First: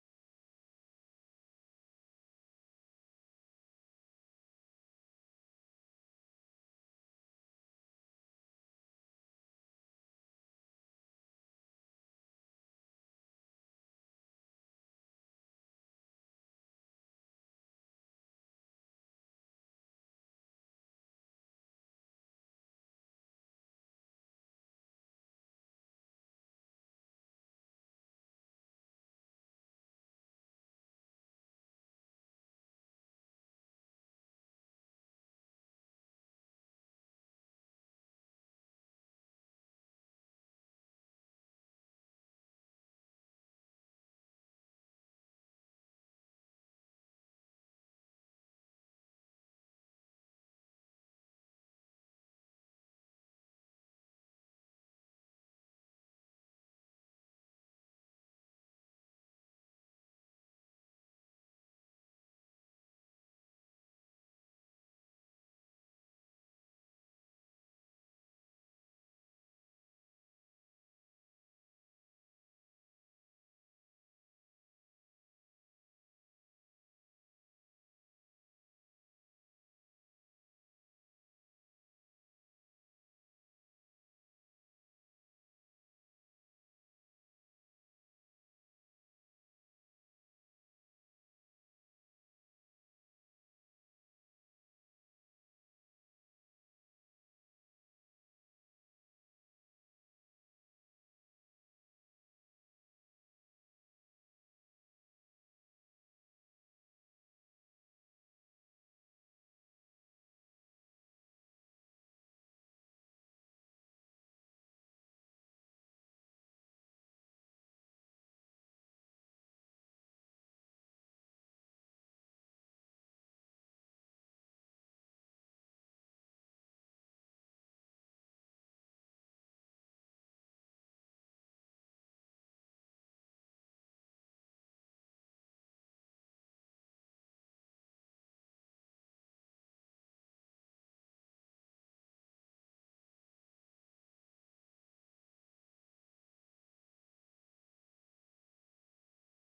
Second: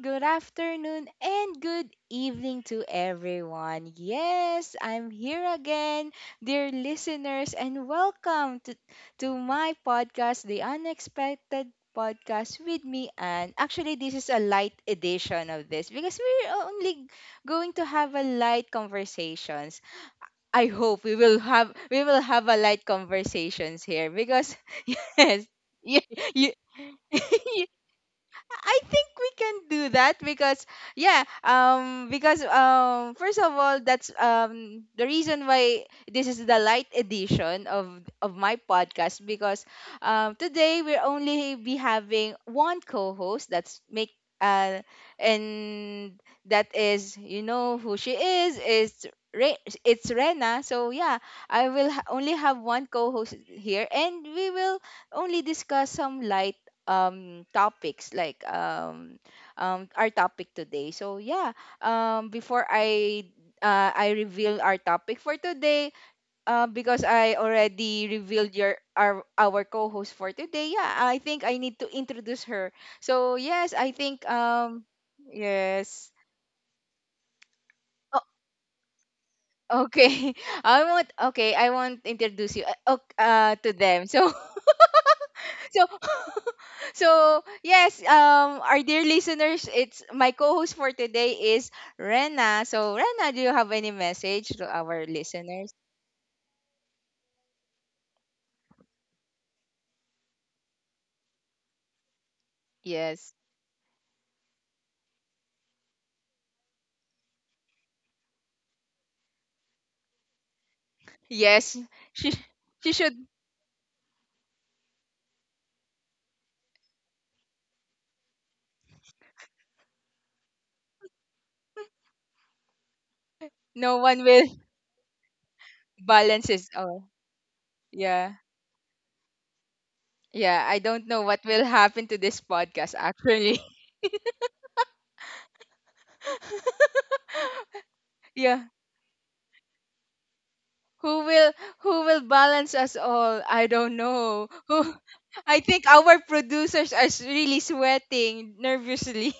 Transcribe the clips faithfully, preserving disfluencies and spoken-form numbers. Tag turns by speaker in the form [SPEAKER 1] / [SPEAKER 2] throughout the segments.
[SPEAKER 1] good afternoon, and good evening to everyone. Yes, I'm here again, dear listeners, and welcome to, to my podcast, The Unexpected Podcast with me. And actually, this is a light edition of this because we're only going to have a light conversations. I hope we will have we will have a light conversations here because yes, you, you, I think we can do that because yeah, um because um first of all that's um the reason why this is the light edition of of my podcast because um today we're only be having one co-host that's make uh and that is you know who she is is Re- it's Rena. So yeah, I will ha- only have one co-host here and we will only discuss some light um topics like um um our topic today. So yeah, um before I uh, I reveal our topic for today, uh, because I already revealed your our our co-host for today. Yeah, I think I need to introduce her. So yes, I think um yes. O- Okay, I want okay. I want introduce you uh, ok- uh, to them. So so so yes, um, our dear listeners, it's my co-host for today is Rena. So Rena, do you have any message to our listeners? Yes, yes she she should no one will balance his. Oh yeah, yeah I don't know what will happen to this podcast actually. Yeah, who will who will balance us all? I don't know who. I think our producers are s- really sweating nervously.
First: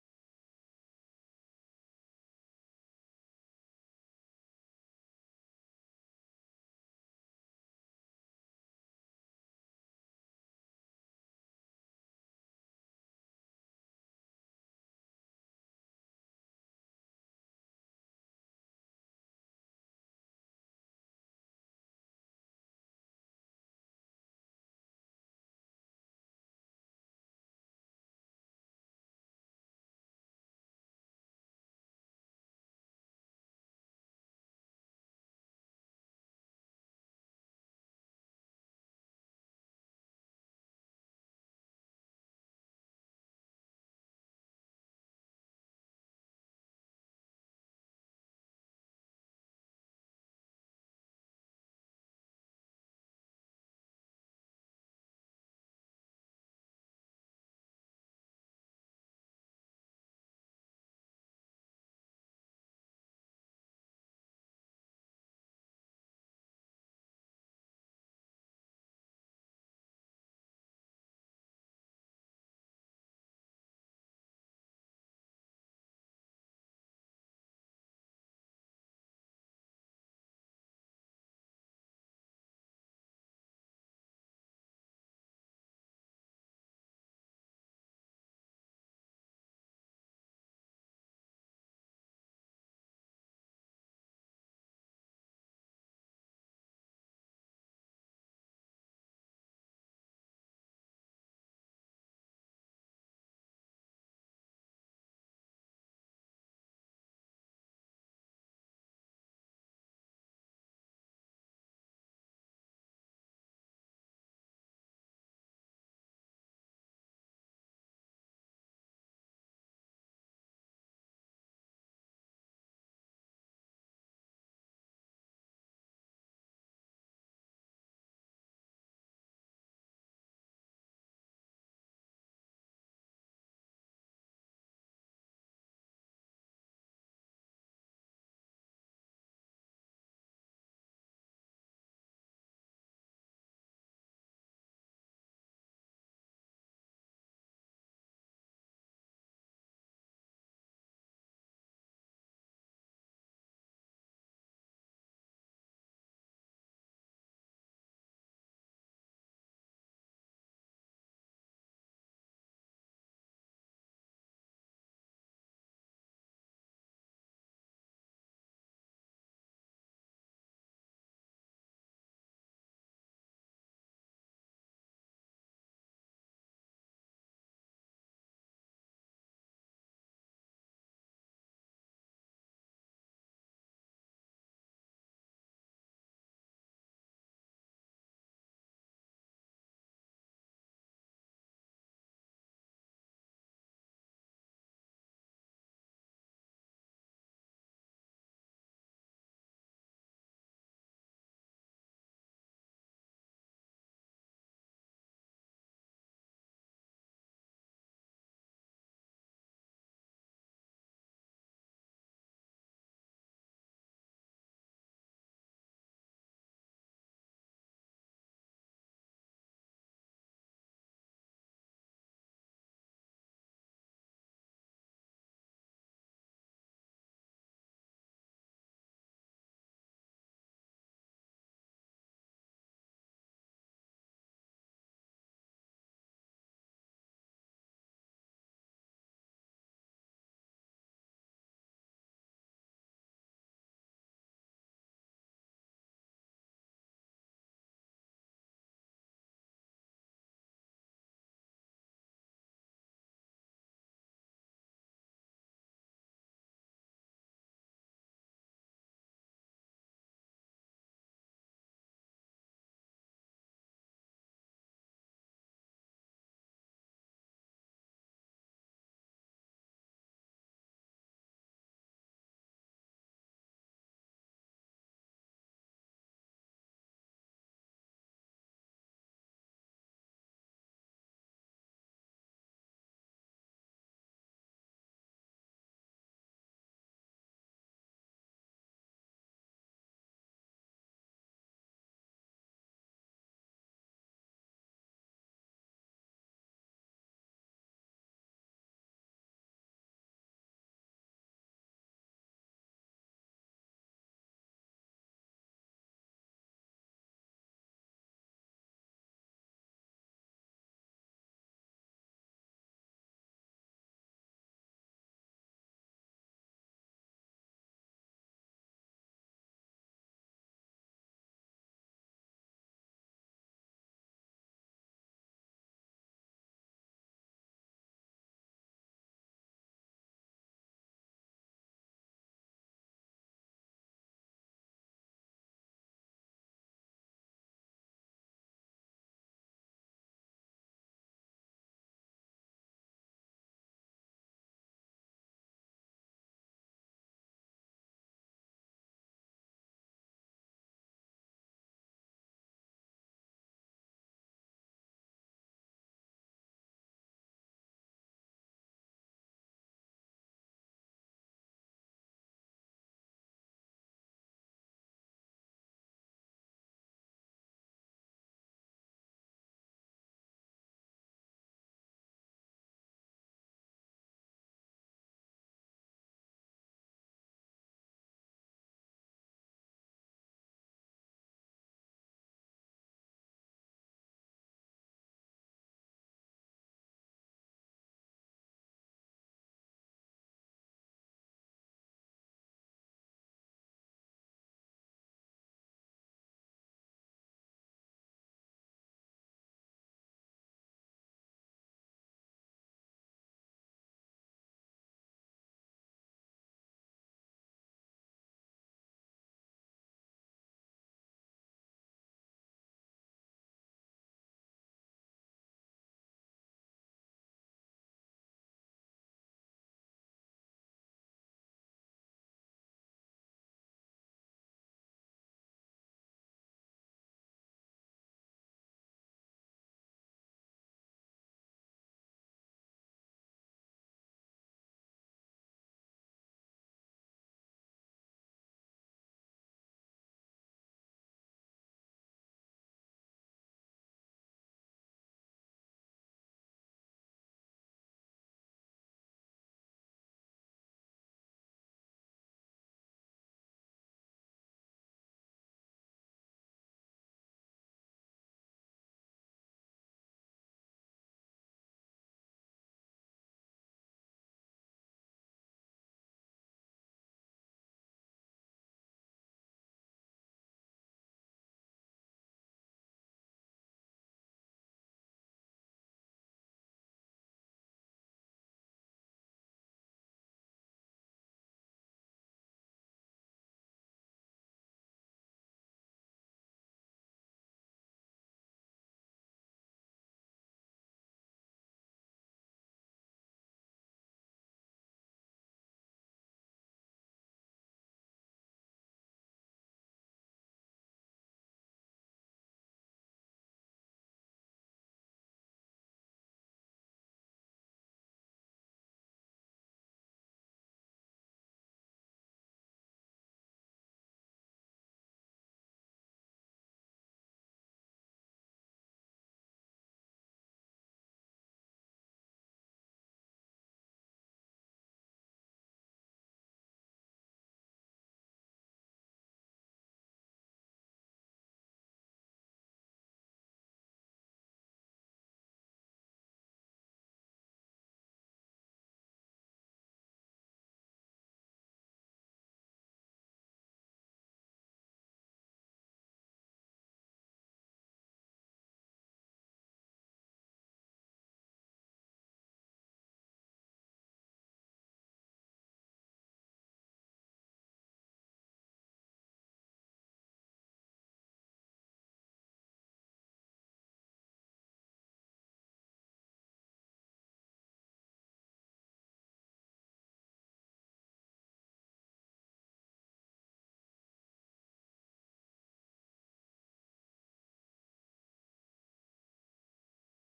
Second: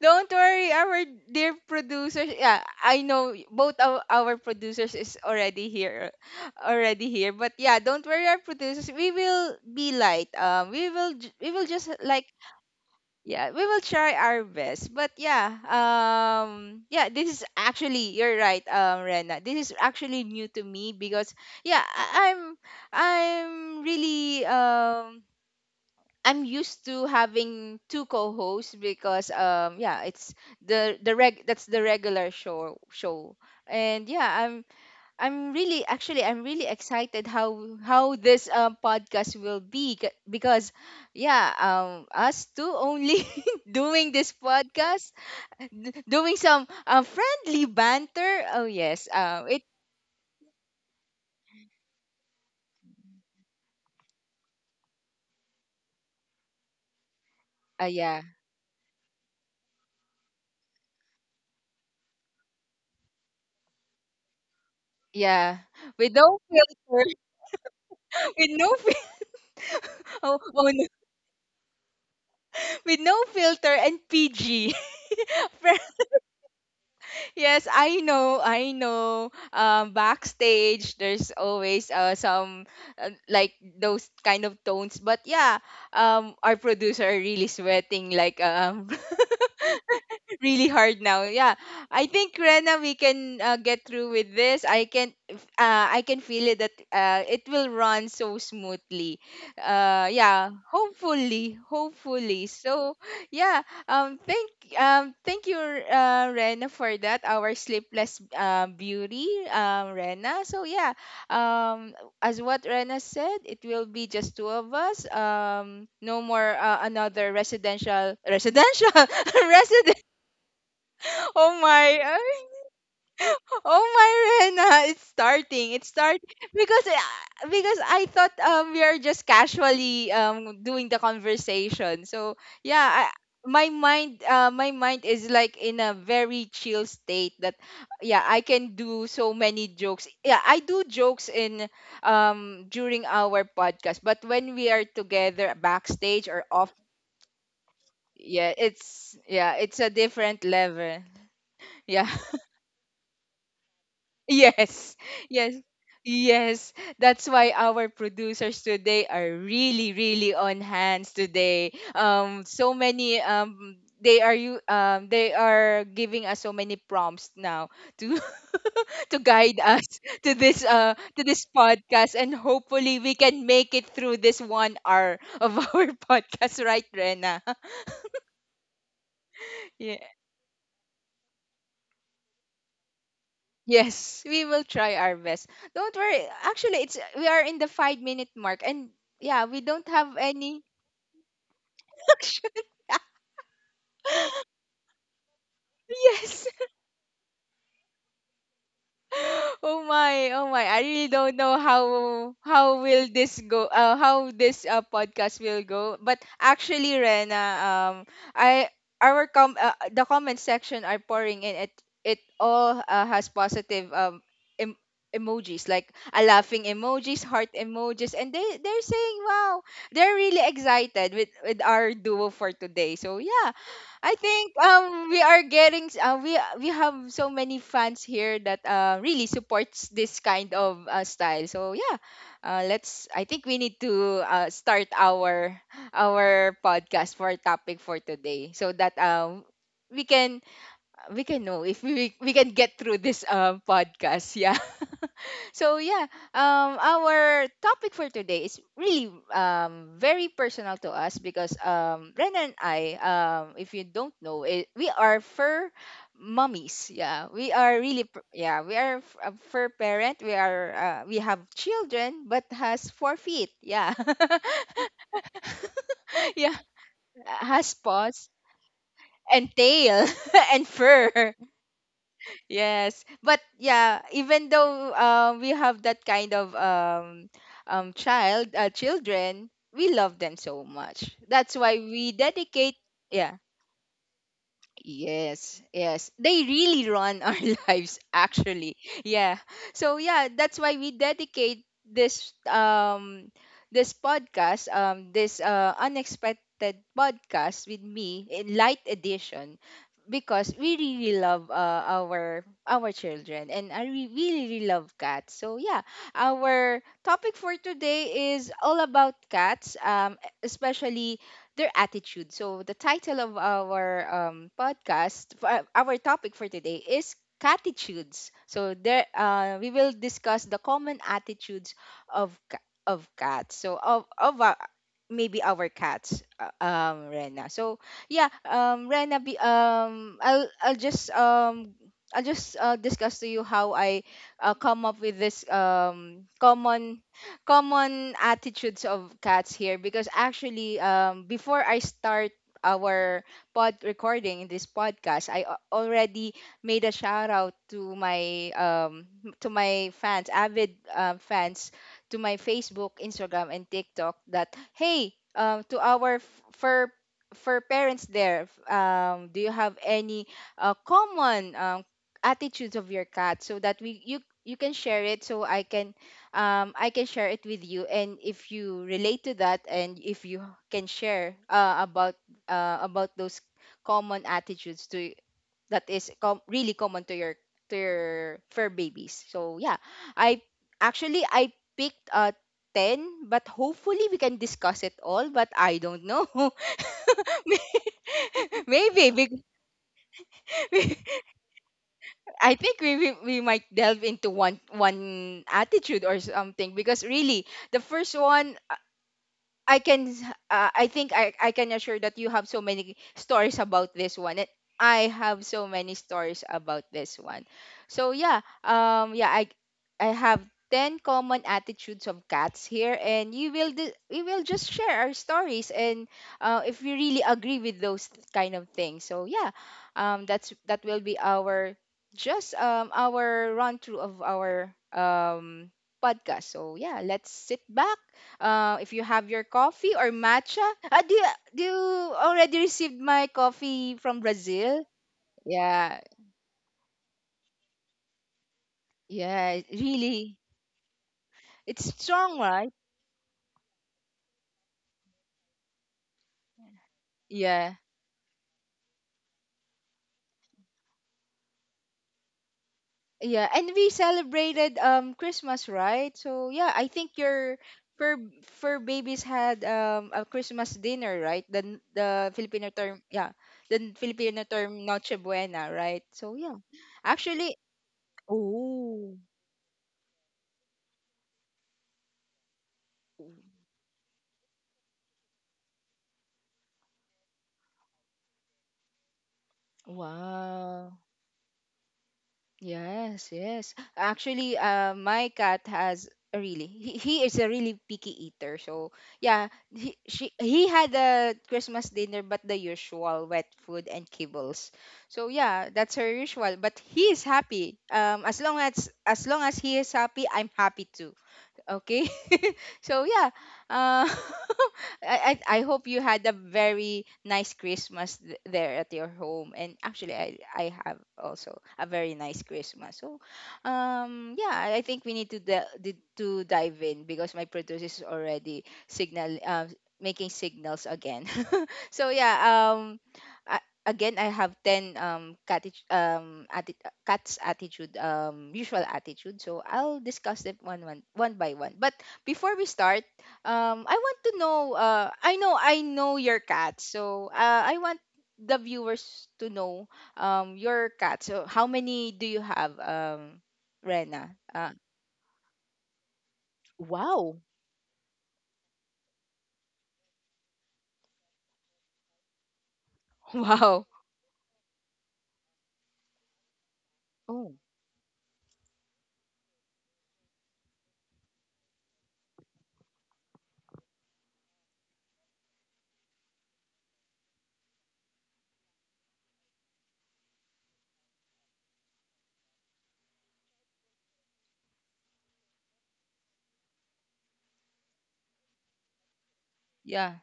[SPEAKER 1] Don't worry, our dear producers. Yeah, I know both of our producers is already here, already here. But yeah, don't worry, our producers. We will be light. Um, we will j- we will just like, yeah, we will try our best. But yeah, um, yeah, this is actually you're right, um, Rena. This is actually new to me because yeah, I- I'm I'm really um I'm used to having two co-hosts because um yeah it's the the reg that's the regular show show. And yeah, I'm I'm really actually I'm really excited how how this, um, podcast will be c- because yeah um us two only doing this podcast, d- doing some uh, friendly banter. Oh yes, um it uh, yeah yeah with no filter, with no fil- oh, oh no, with no filter and P G. Yes, I know, I know. Um, backstage, there's always uh, some uh, like those kind of tones. But yeah, um, our producer are really sweating, like um, really hard now. Yeah, I think Rena, we can uh, get through with this. I can, uh, I can feel it that uh, it will run so smoothly. Uh, yeah, hopefully, hopefully. So yeah, um, thank, um, thank you, uh, Rena, for that. Our sleepless, uh, beauty, um, Rena. So yeah, um, as what Rena said, it will be just two of us. Um, no more uh, another residential residential resident. Oh my, oh my, Rena, it's starting. It's start because uh, because I thought um we are just casually um doing the conversation. So yeah, I, my mind uh my mind is like in a very chill state that yeah, I can do so many jokes. Yeah, I do jokes in um during our podcast, but when we are together backstage or off, yeah, it's yeah it's a different level. Yeah. Yes, yes, yes. That's why our producers today are really, really on hands today. Um, so many, um, they are you um, they are giving us so many prompts now to to guide us to this uh to this podcast, and hopefully we can make it through this one hour of our podcast, right, Rena? Yeah. Yes, we will try our best. Don't worry. Actually, it's we are in the five minute mark, and yeah, we don't have any. Action. Yes, oh my, oh my. I really don't know how how will this go, uh, how this, uh, podcast will go. But actually Rena, um I our com uh, the comment section are pouring in, it it all, uh, has positive um em- emojis like a laughing emojis, heart emojis, and they they're saying wow, they're really excited with with our duo for today. So yeah, I think um we are getting uh, we we have so many fans here that uh, really supports this kind of, uh, style. So yeah, uh, let's. I think we need to uh, start our our podcast for topic for today so that um we can we can know if we we can get through this um podcast. Yeah, so yeah um our topic for today is really um very personal to us because um Rena and I, um, if you don't know it, we are fur mummies. Yeah, we are really pr- yeah, we are f- a fur parent. We are, uh, we have children but has four feet. Yeah, yeah has paws and tail, and fur. Yes, but yeah, even though um, we have that kind of, um, um, child, uh, children, we love them so much. That's why we dedicate. Yeah. Yes, yes. They really run our lives actually. Yeah. So yeah, that's why we dedicate this um this podcast, um this uh unexpected podcast with me in light edition because we really love, uh, our our children and I re- really, really love cats. So yeah, our topic for today is all about cats, um especially their attitude. So the title of our, um, podcast, for our topic for today is catitudes. So there, uh, we will discuss the common attitudes of ca- of cats. So of of our, maybe our cats, uh, um, Rena. So yeah, um, Rena, be, um, I'll I'll just um. I'll just, uh, discuss to you how I uh, come up with this, um, common common attitudes of cats here because actually um before I start our pod recording in this podcast I a- already made a shout out to my um to my fans avid, um, fans to my Facebook, Instagram, and TikTok that hey um to our f- fur for parents there, f- um, do you have any, uh, common, um, attitudes of your cat so that we you you can share it so I can, um, I can share it with you. And if you relate to that, and if you can share, uh, about uh, about those common attitudes to that is com- really common to your to your fur babies. So yeah, I actually I picked, uh, ten, but hopefully we can discuss it all. But I don't know. Maybe because I think we, we we might delve into one one attitude or something because really the first one I can, uh, I think I, I can assure that you have so many stories about this one and I have so many stories about this one. So yeah, um yeah, I I have ten common attitudes of cats here and you will di- we will just share our stories and uh, if we really agree with those kind of things. So yeah, um that's that will be our just um our run through of our um podcast. So yeah, let's sit back, uh, if you have your coffee or matcha. Uh, do, you, do you already received my coffee from Brazil? Yeah, yeah, really. It's strong, right? Yeah, yeah. And we celebrated um Christmas, right? So yeah, I think your fur fur babies had um a Christmas dinner, right? The n- the Filipino term, yeah, the Filipino term Noche Buena, right? So yeah, actually, oh, wow. Yes, yes. Actually, uh, my cat has a really he, he is a really picky eater. So yeah, he she he had a Christmas dinner, but the usual wet food and kibbles. So yeah, that's her usual. But he is happy. Um, as long as as long as he is happy, I'm happy too. Okay, so yeah, uh, I, I I hope you had a very nice christmas th- there at your home and actually i I have also a very nice christmas. So um yeah i I think we need to de- di- to dive in because my producer is already signal uh, making signals again. So yeah um, a- again I have ten um, cati- um atti- cat's attitude, um, usual attitude. So I'll discuss it one one one by one. But before we start, um, I want to know. Uh, I know I know your cat, so uh, I want the viewers to know um your cat. So how many do you have, um, Rena? Uh, wow, wow. Oh, yeah.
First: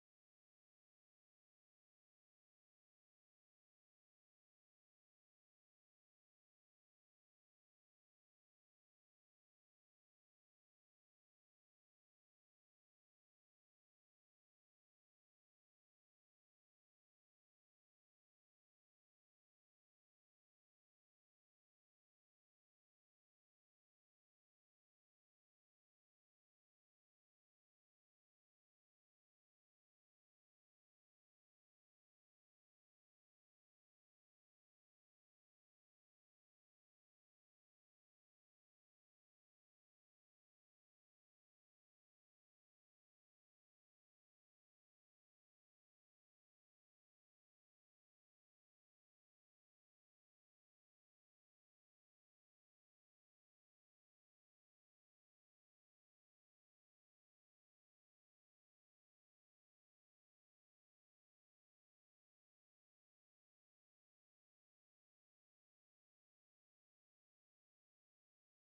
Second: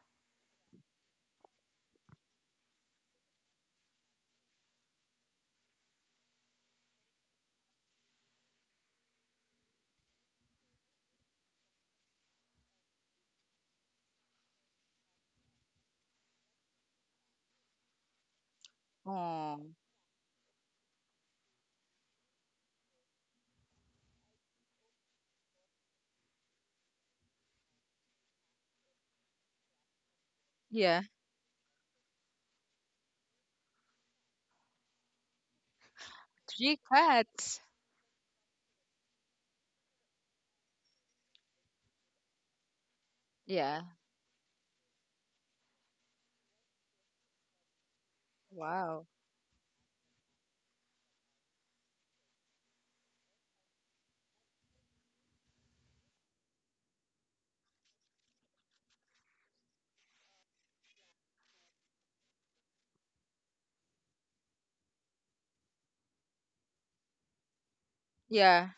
[SPEAKER 1] Oh, yeah. Three cats. Yeah. Wow. Yeah.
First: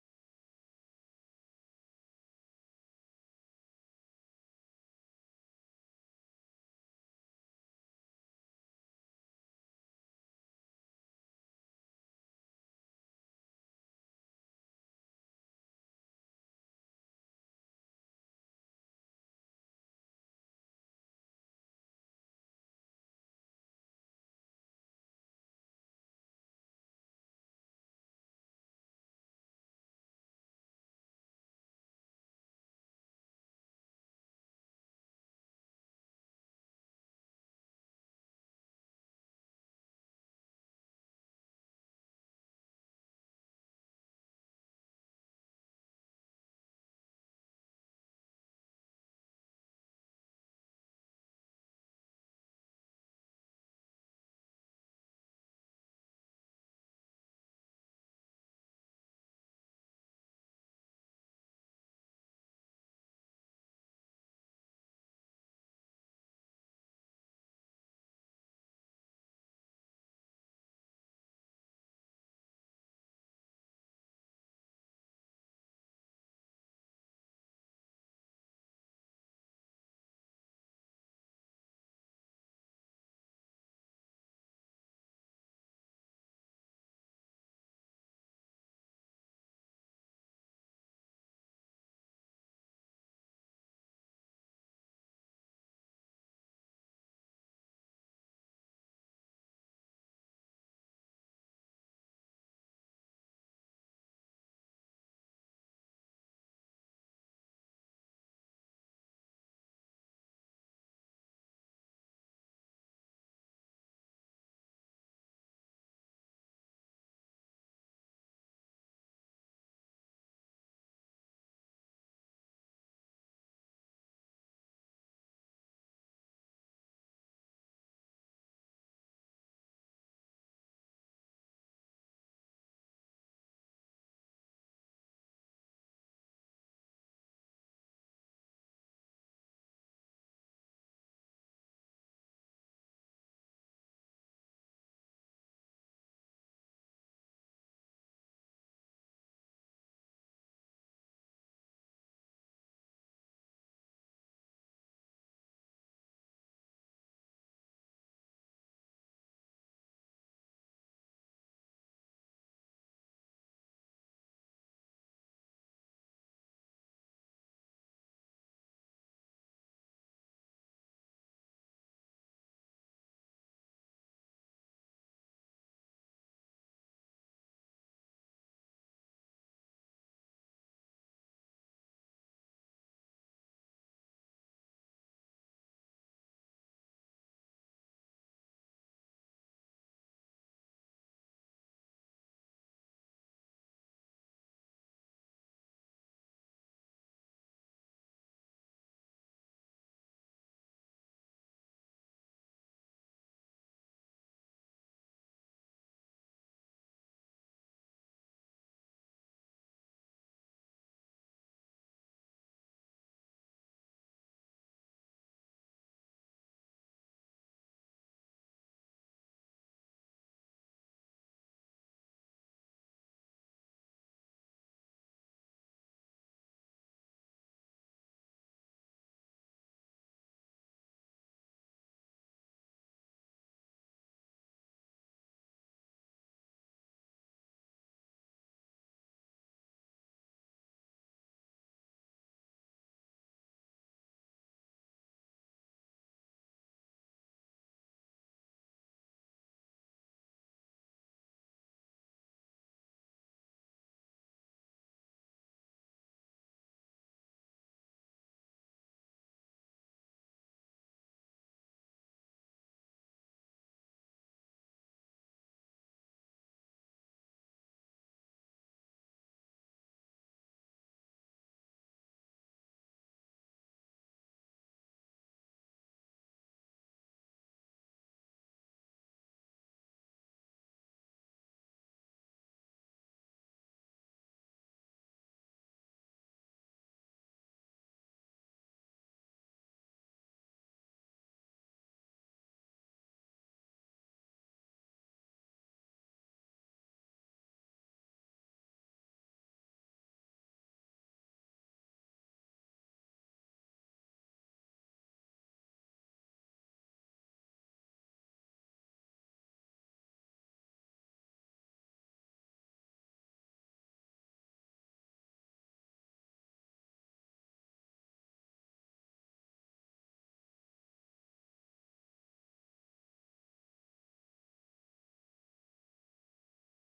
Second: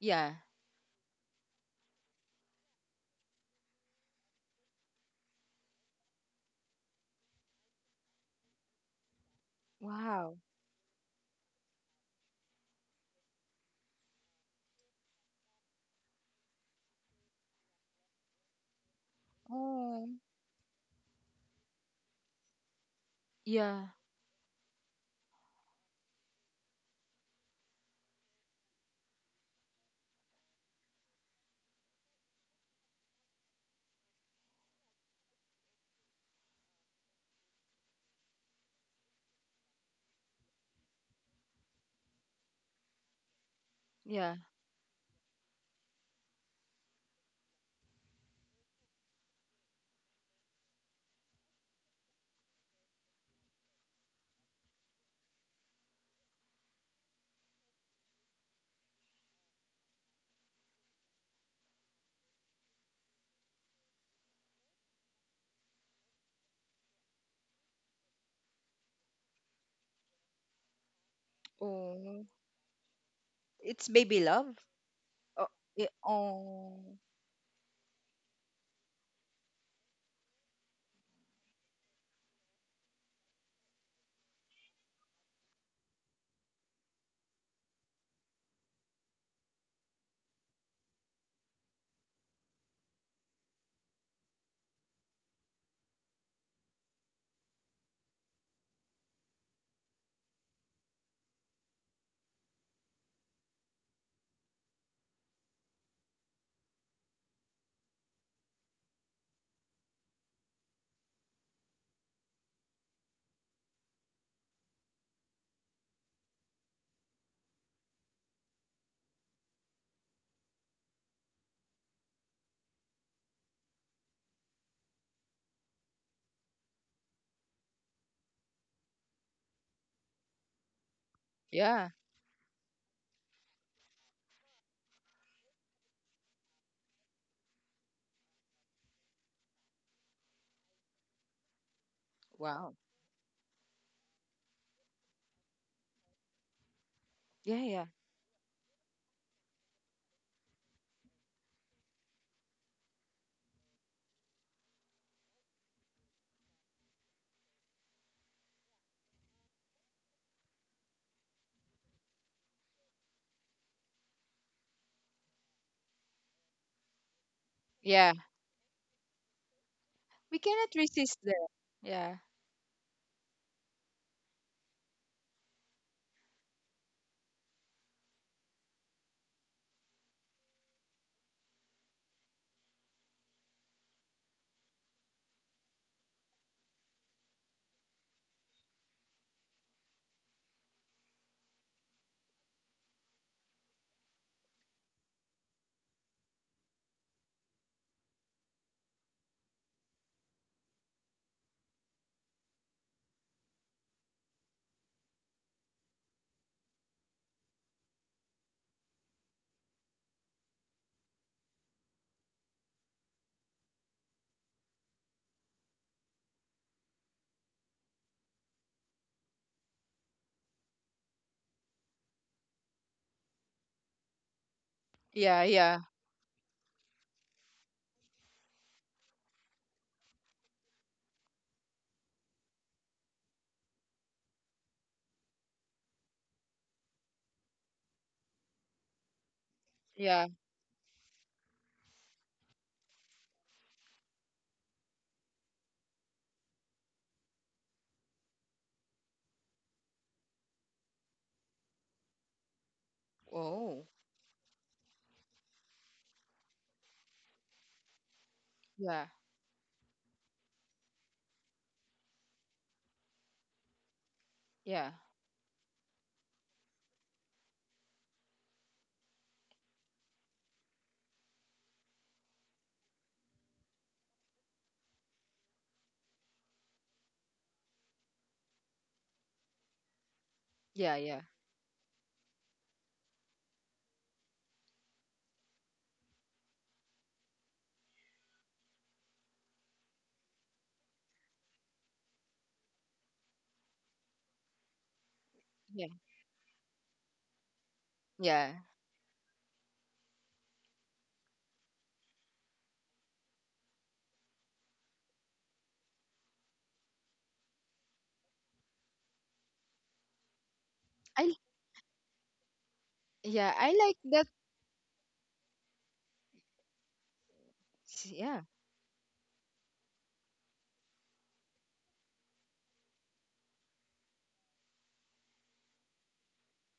[SPEAKER 1] Yeah. Wow. Oh. Yeah. Yeah. Oh, it's baby love. Oh, yeah, oh, yeah. Wow. Yeah, yeah. Yeah, we cannot resist that. Yeah, yeah, yeah, yeah. Oh. Yeah, yeah, yeah, yeah, yeah, yeah. I Yeah, I like that. Yeah.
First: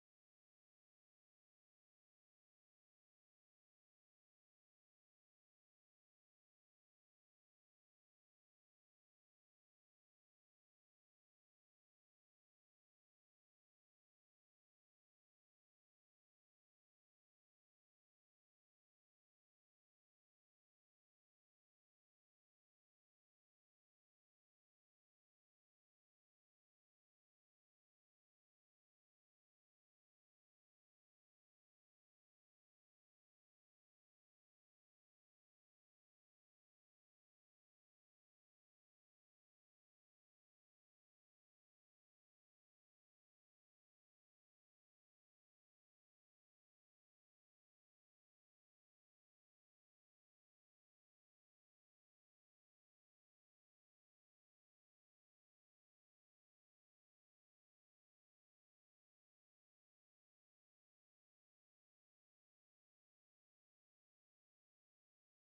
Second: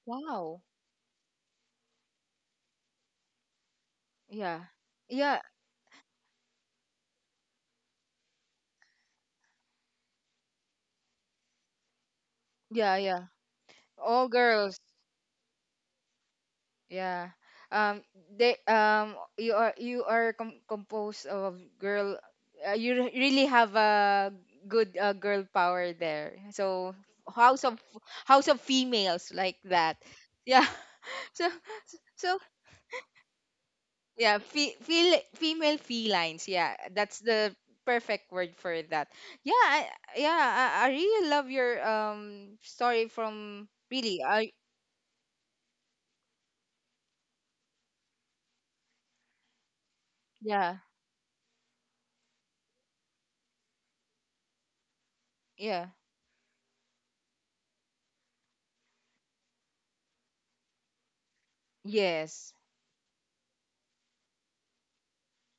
[SPEAKER 1] Wow. Yeah. Yeah. Yeah. Yeah. All girls. Yeah. Um they um you are you are com- composed of girl, uh, you re- really have a good, uh, girl power there. So, house of house of females like that. Yeah. So so yeah, fe- feel female felines. Yeah, that's the perfect word for that. Yeah, I, yeah, I, I really love your um story, from really I yeah, yeah. Yes.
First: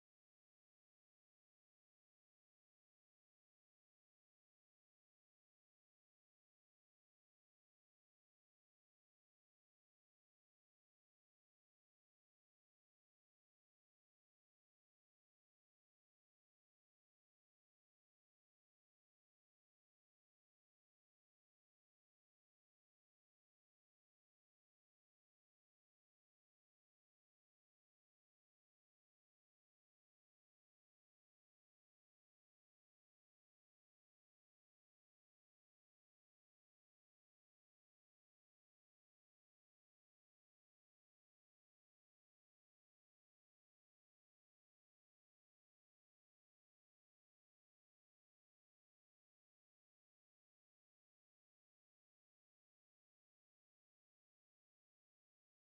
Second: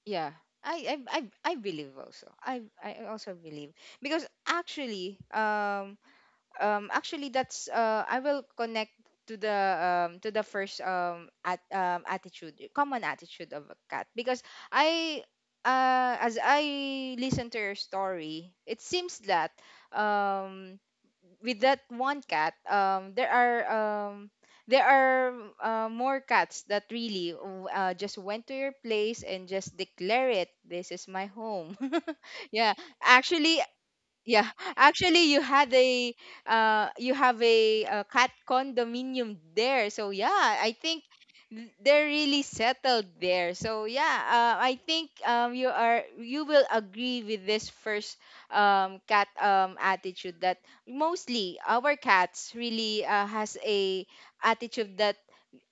[SPEAKER 1] Yeah. I I I, I believe also. I I also believe because actually, um um actually that's, uh I will connect to the, um to the first, um at um attitude, common attitude of a cat because, I uh as I listen to your story, it seems that, um with that one cat, um, there are um, there are, uh, more cats that really, w- uh, just went to your place and just declare it. This is my home. Yeah, actually, yeah, actually, you had a uh, you have a, uh cat condominium there. So yeah, I think th- they're really settled there. So yeah, uh, I think, um, you are you will agree with this first, um, cat, um, attitude that mostly our cats really, uh, has a attitude that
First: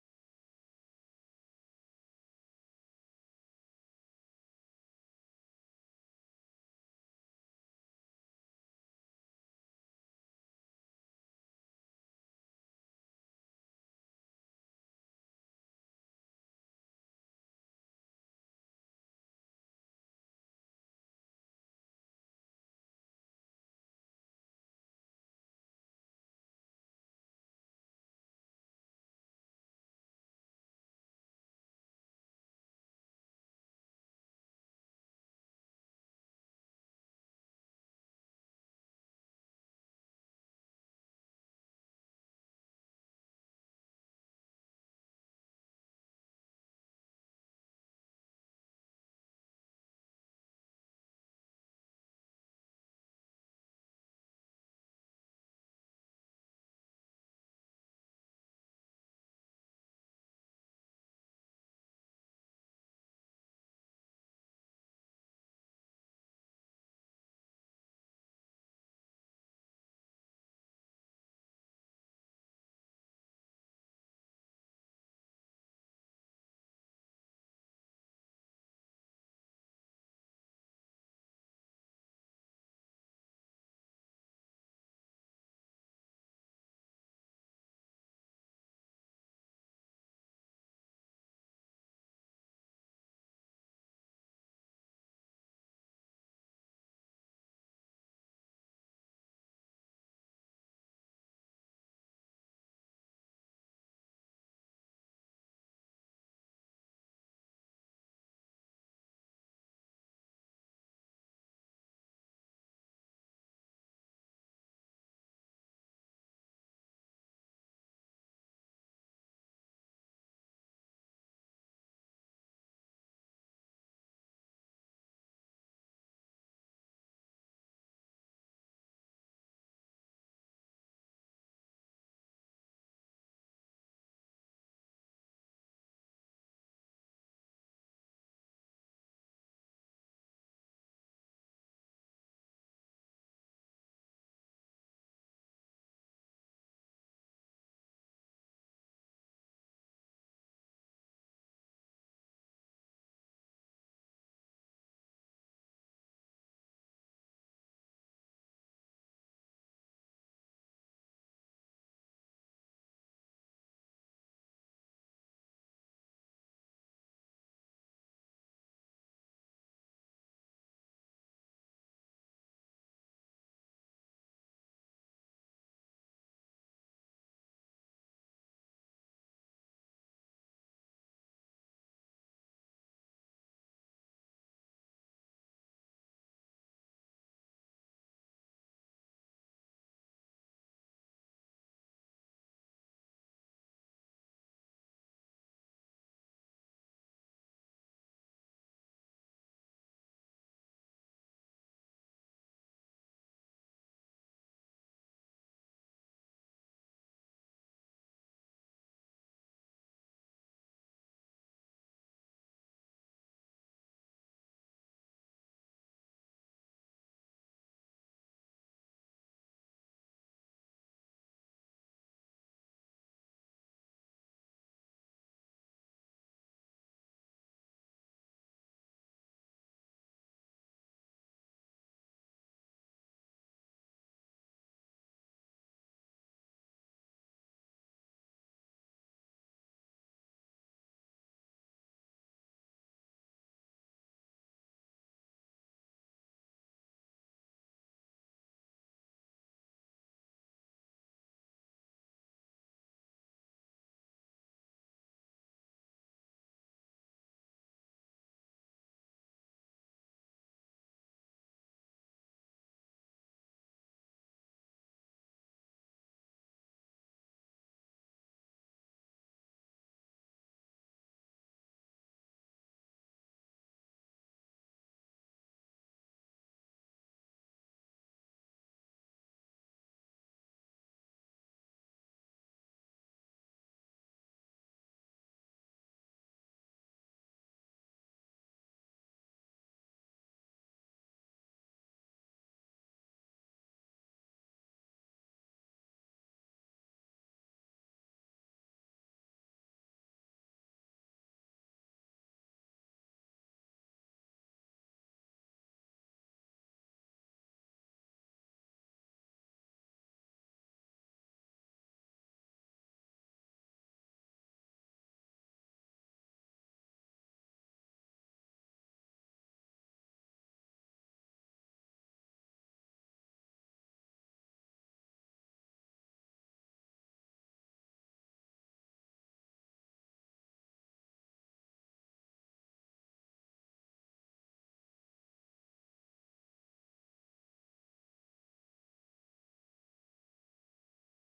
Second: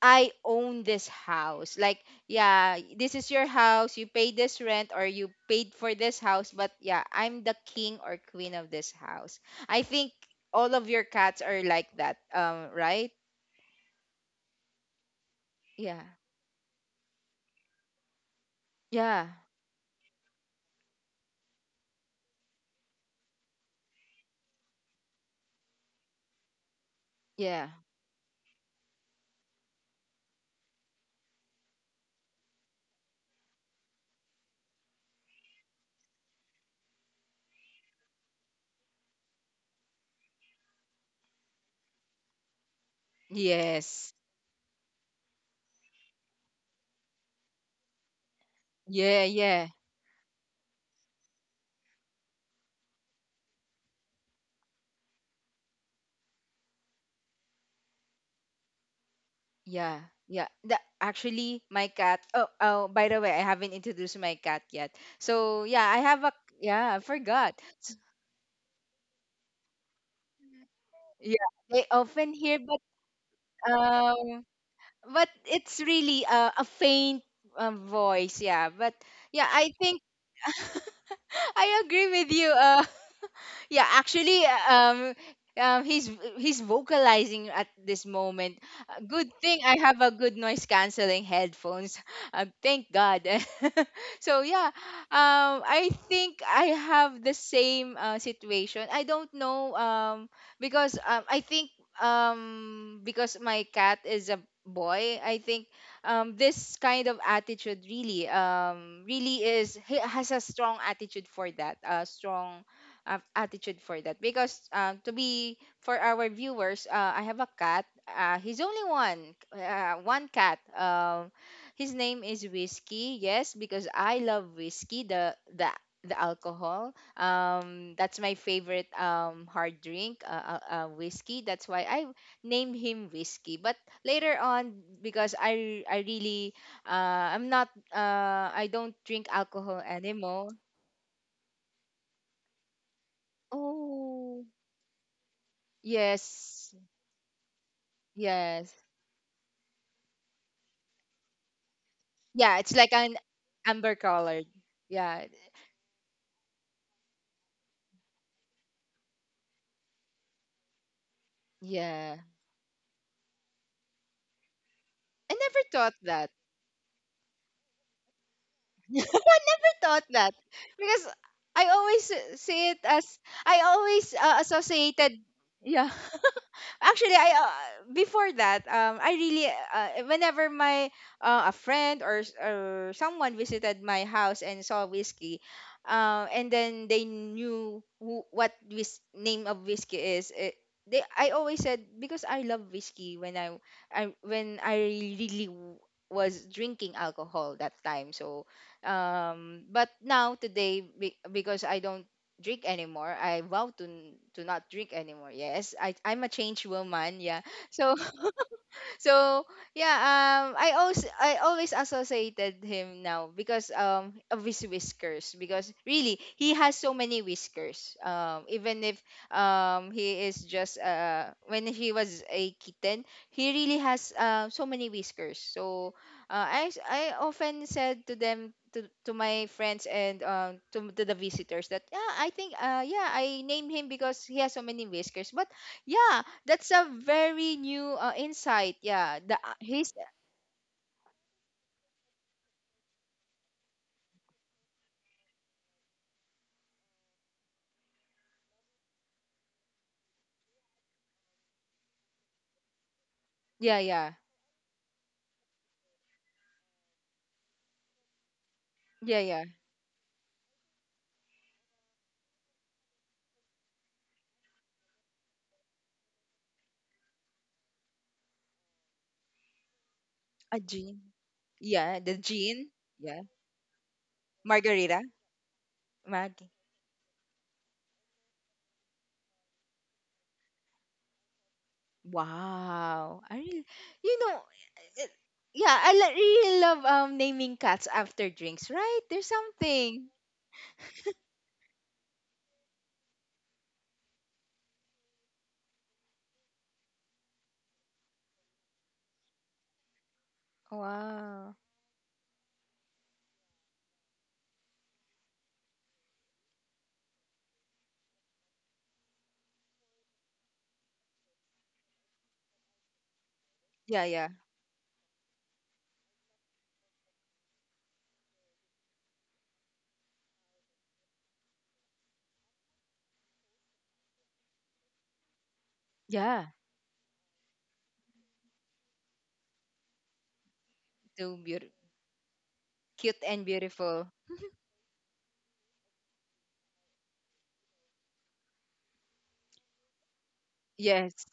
[SPEAKER 1] I own this house. Like, yeah, this is your house. You pay this rent or you paid for this house, but yeah, I'm the king or queen of this house. I think all of your cats are like that, um, right? Yeah. Yeah. Yeah. Yes. Yeah, yeah. Yeah. Yeah. The, actually my cat. Oh, oh, by the way, I haven't introduced my cat yet. So, yeah, I have a yeah, I forgot. Yeah. They often hear, but, um but it's really a, a faint, um, voice, yeah, but yeah, I think. I agree with you, uh yeah, actually, um um, he's he's vocalizing at this moment. Uh, Good thing I have a good noise canceling headphones. Um, thank God. So yeah, um, I think I have the same, uh, situation. I don't know, um, because, um, I think, um, because my cat is a boy. I think, um, this kind of attitude really, um, really is he has a strong attitude for that. A strong, um, attitude for that because, um, to be, for our viewers, uh, I have a cat, uh, he's only one uh, one cat, um, his name is Whiskey. Yes, because I love whiskey, the the the alcohol, um that's my favorite, um hard drink, uh, uh, uh, whiskey, that's why I named him Whiskey. But later on because i i really, uh i'm not uh I don't drink alcohol anymore. Oh, yes. Yes. Yeah, it's like an amber colored. Yeah. Yeah. I never thought that. I never thought that because I always, uh, see it as I always, uh, associated. Yeah. Actually, I uh, before that, um, I really, uh, whenever my uh, a friend or, s- or someone visited my house and saw Whiskey, uh, and then they knew, who, what whis- name of Whiskey is. It, they I always said, because I love whiskey when, I I when I really w- was drinking alcohol that time. So, um, but now today, be, because I don't drink anymore. I vow to n- to not drink anymore. Yes, I I'm a changed woman. Yeah. So so yeah, um i also i always associated him now because, um of his whiskers because really he has so many whiskers, um even if, um he is just, uh when he was a kitten he really has, uh, so many whiskers. So, uh, i s- i often said to them, to, to my friends and, um, to, to the visitors, that yeah, I think, uh yeah, I named him because he has so many whiskers. But yeah, that's a very new, uh, insight. Yeah, the uh, his yeah, yeah, yeah, yeah. A gin. Yeah, the gin. Yeah. Margarita. Maggie. Wow, I really, you know it, yeah, I lo- really love, um naming cats after drinks. Right, there's something. Wow. Yeah, yeah, yeah. So beautiful, cute and beautiful. Yes.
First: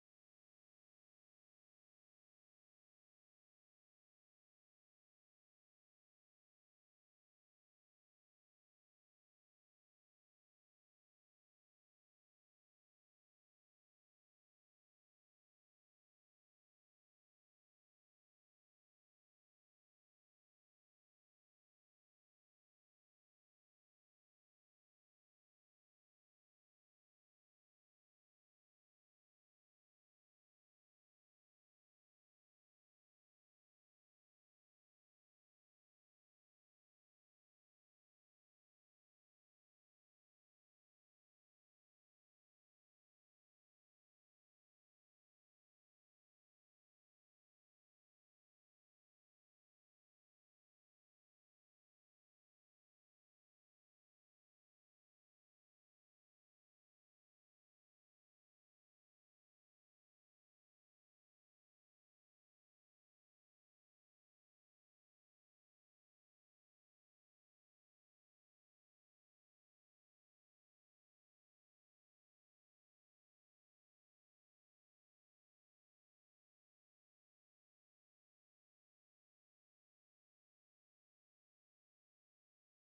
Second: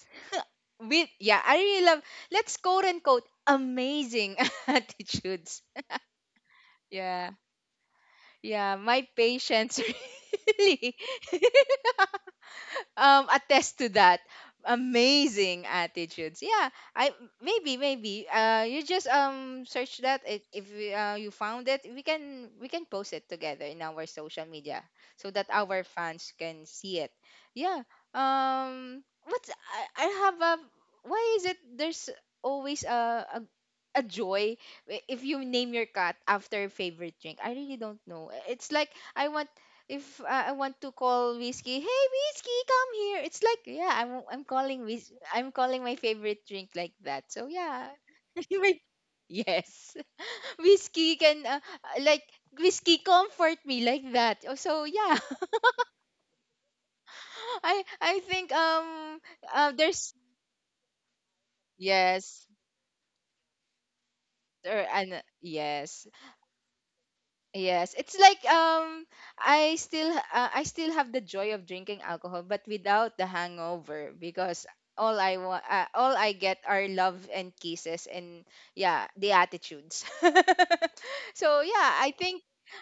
[SPEAKER 1] With yeah, I really love. Let's quote unquote amazing attitudes. Yeah. Yeah, my patience, really, um attest to that amazing attitudes. Yeah. I maybe maybe uh you just, um search that, if, if we, uh, you found it, we can we can post it together in our social media so that our fans can see it. Yeah, um what's, I, I have a why is it there's always a, a a joy, i- if you name your cat after your favorite drink. I really don't know, it's like I want, if I I want to call Whiskey, "Hey, Whiskey, come here." It's like, yeah, I'm I'm calling whis- I'm calling my favorite drink like that. So yeah, Wait, yes, whiskey can, uh, uh, like, whiskey comfort me like that. Oh. So yeah, I I think, um uh, there's, yes, or and, uh, yes. Yes, it's like, um I still uh, I still have the joy of drinking alcohol but without the hangover, because all I want, uh, all I get are love and kisses, and yeah, the attitudes. So yeah, I think,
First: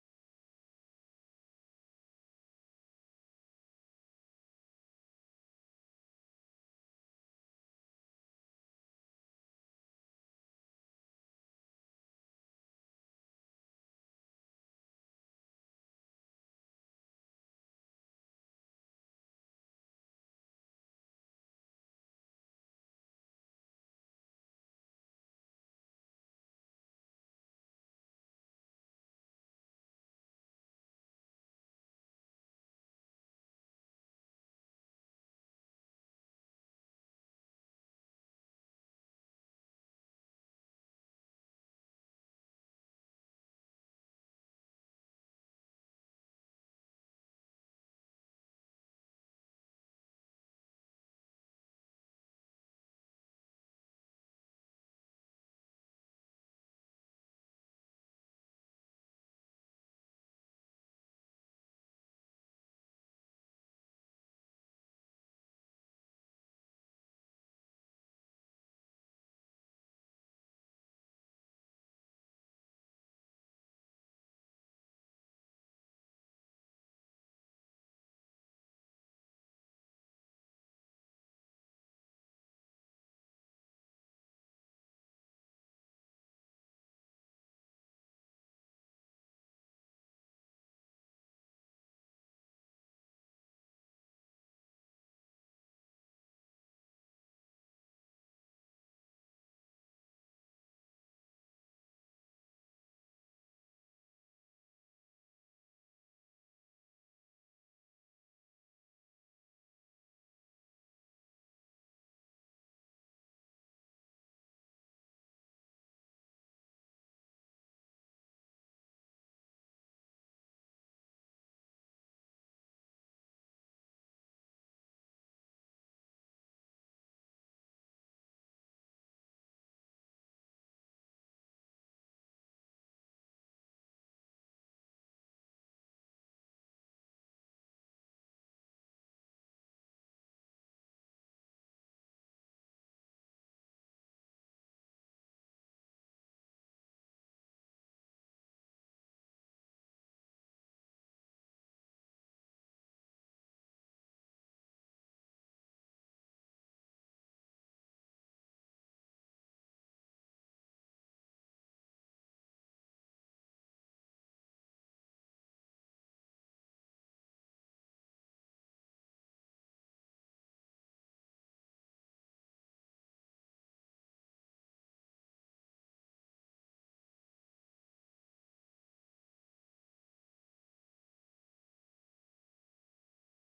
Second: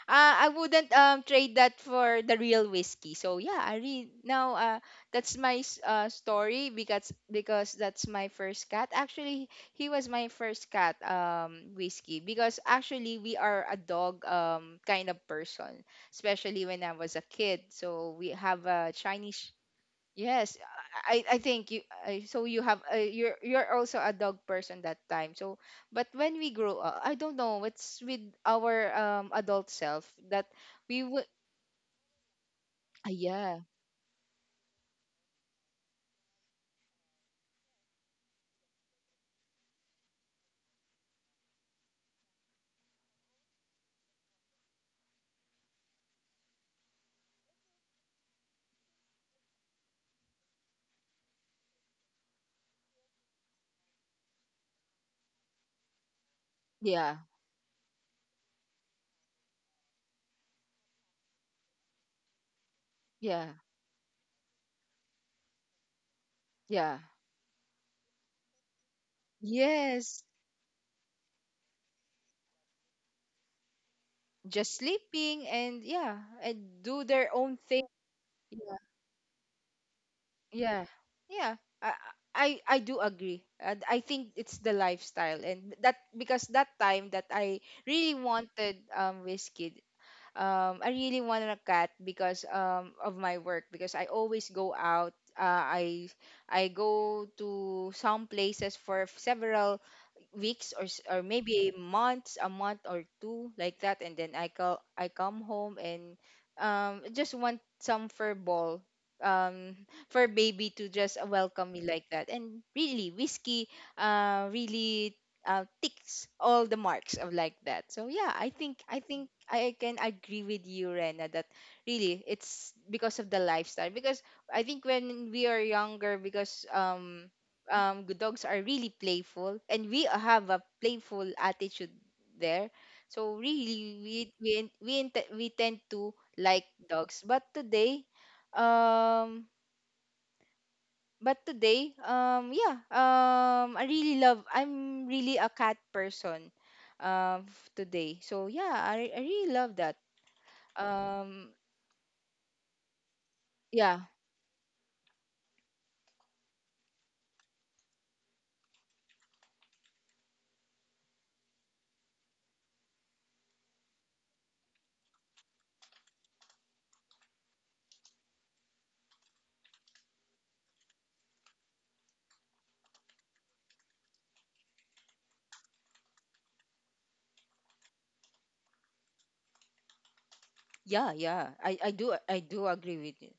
[SPEAKER 1] uh, I wouldn't, um trade that for the real whiskey. So yeah, I read now, uh that's my s- uh story, because, because that's my first cat. Actually, he was my first cat, um whiskey, because actually we are a dog, um kind of person, especially when I was a kid. So we have a Chinese. Yes, I I think you, I, so you have, uh, you're you're also a dog person that time. So but when we grow up, I don't know what's with our, um adult self, that we would, ah yeah, yeah, yeah, yeah, yes, just sleeping, and yeah, and do their own thing. Yeah. Yeah. Yeah. I I, I do agree. Uh, I think it's the lifestyle and that, because that time that I really wanted, um Wizkid. Um I really wanted a cat because, um of my work, because I always go out. Uh, I I go to some places for several weeks or, s- or maybe months, a month or two like that, and then, I call I come home and, um just want some fur ball, um for baby to just welcome me like that. And really, whiskey, uh really, uh, ticks all the marks of like that. So yeah, I think I think I can agree with you, Rena, that really it's because of the lifestyle. Because I think when we are younger, because, um um, g- dogs are really playful, and we have a playful attitude there. So really, we we we, int- we tend to like dogs. But today, um, but today, um, yeah, um, I really love. I'm really a cat person, um, f- today. So yeah, I I really love that. Um, yeah, yeah, yeah. I I do I do agree with you.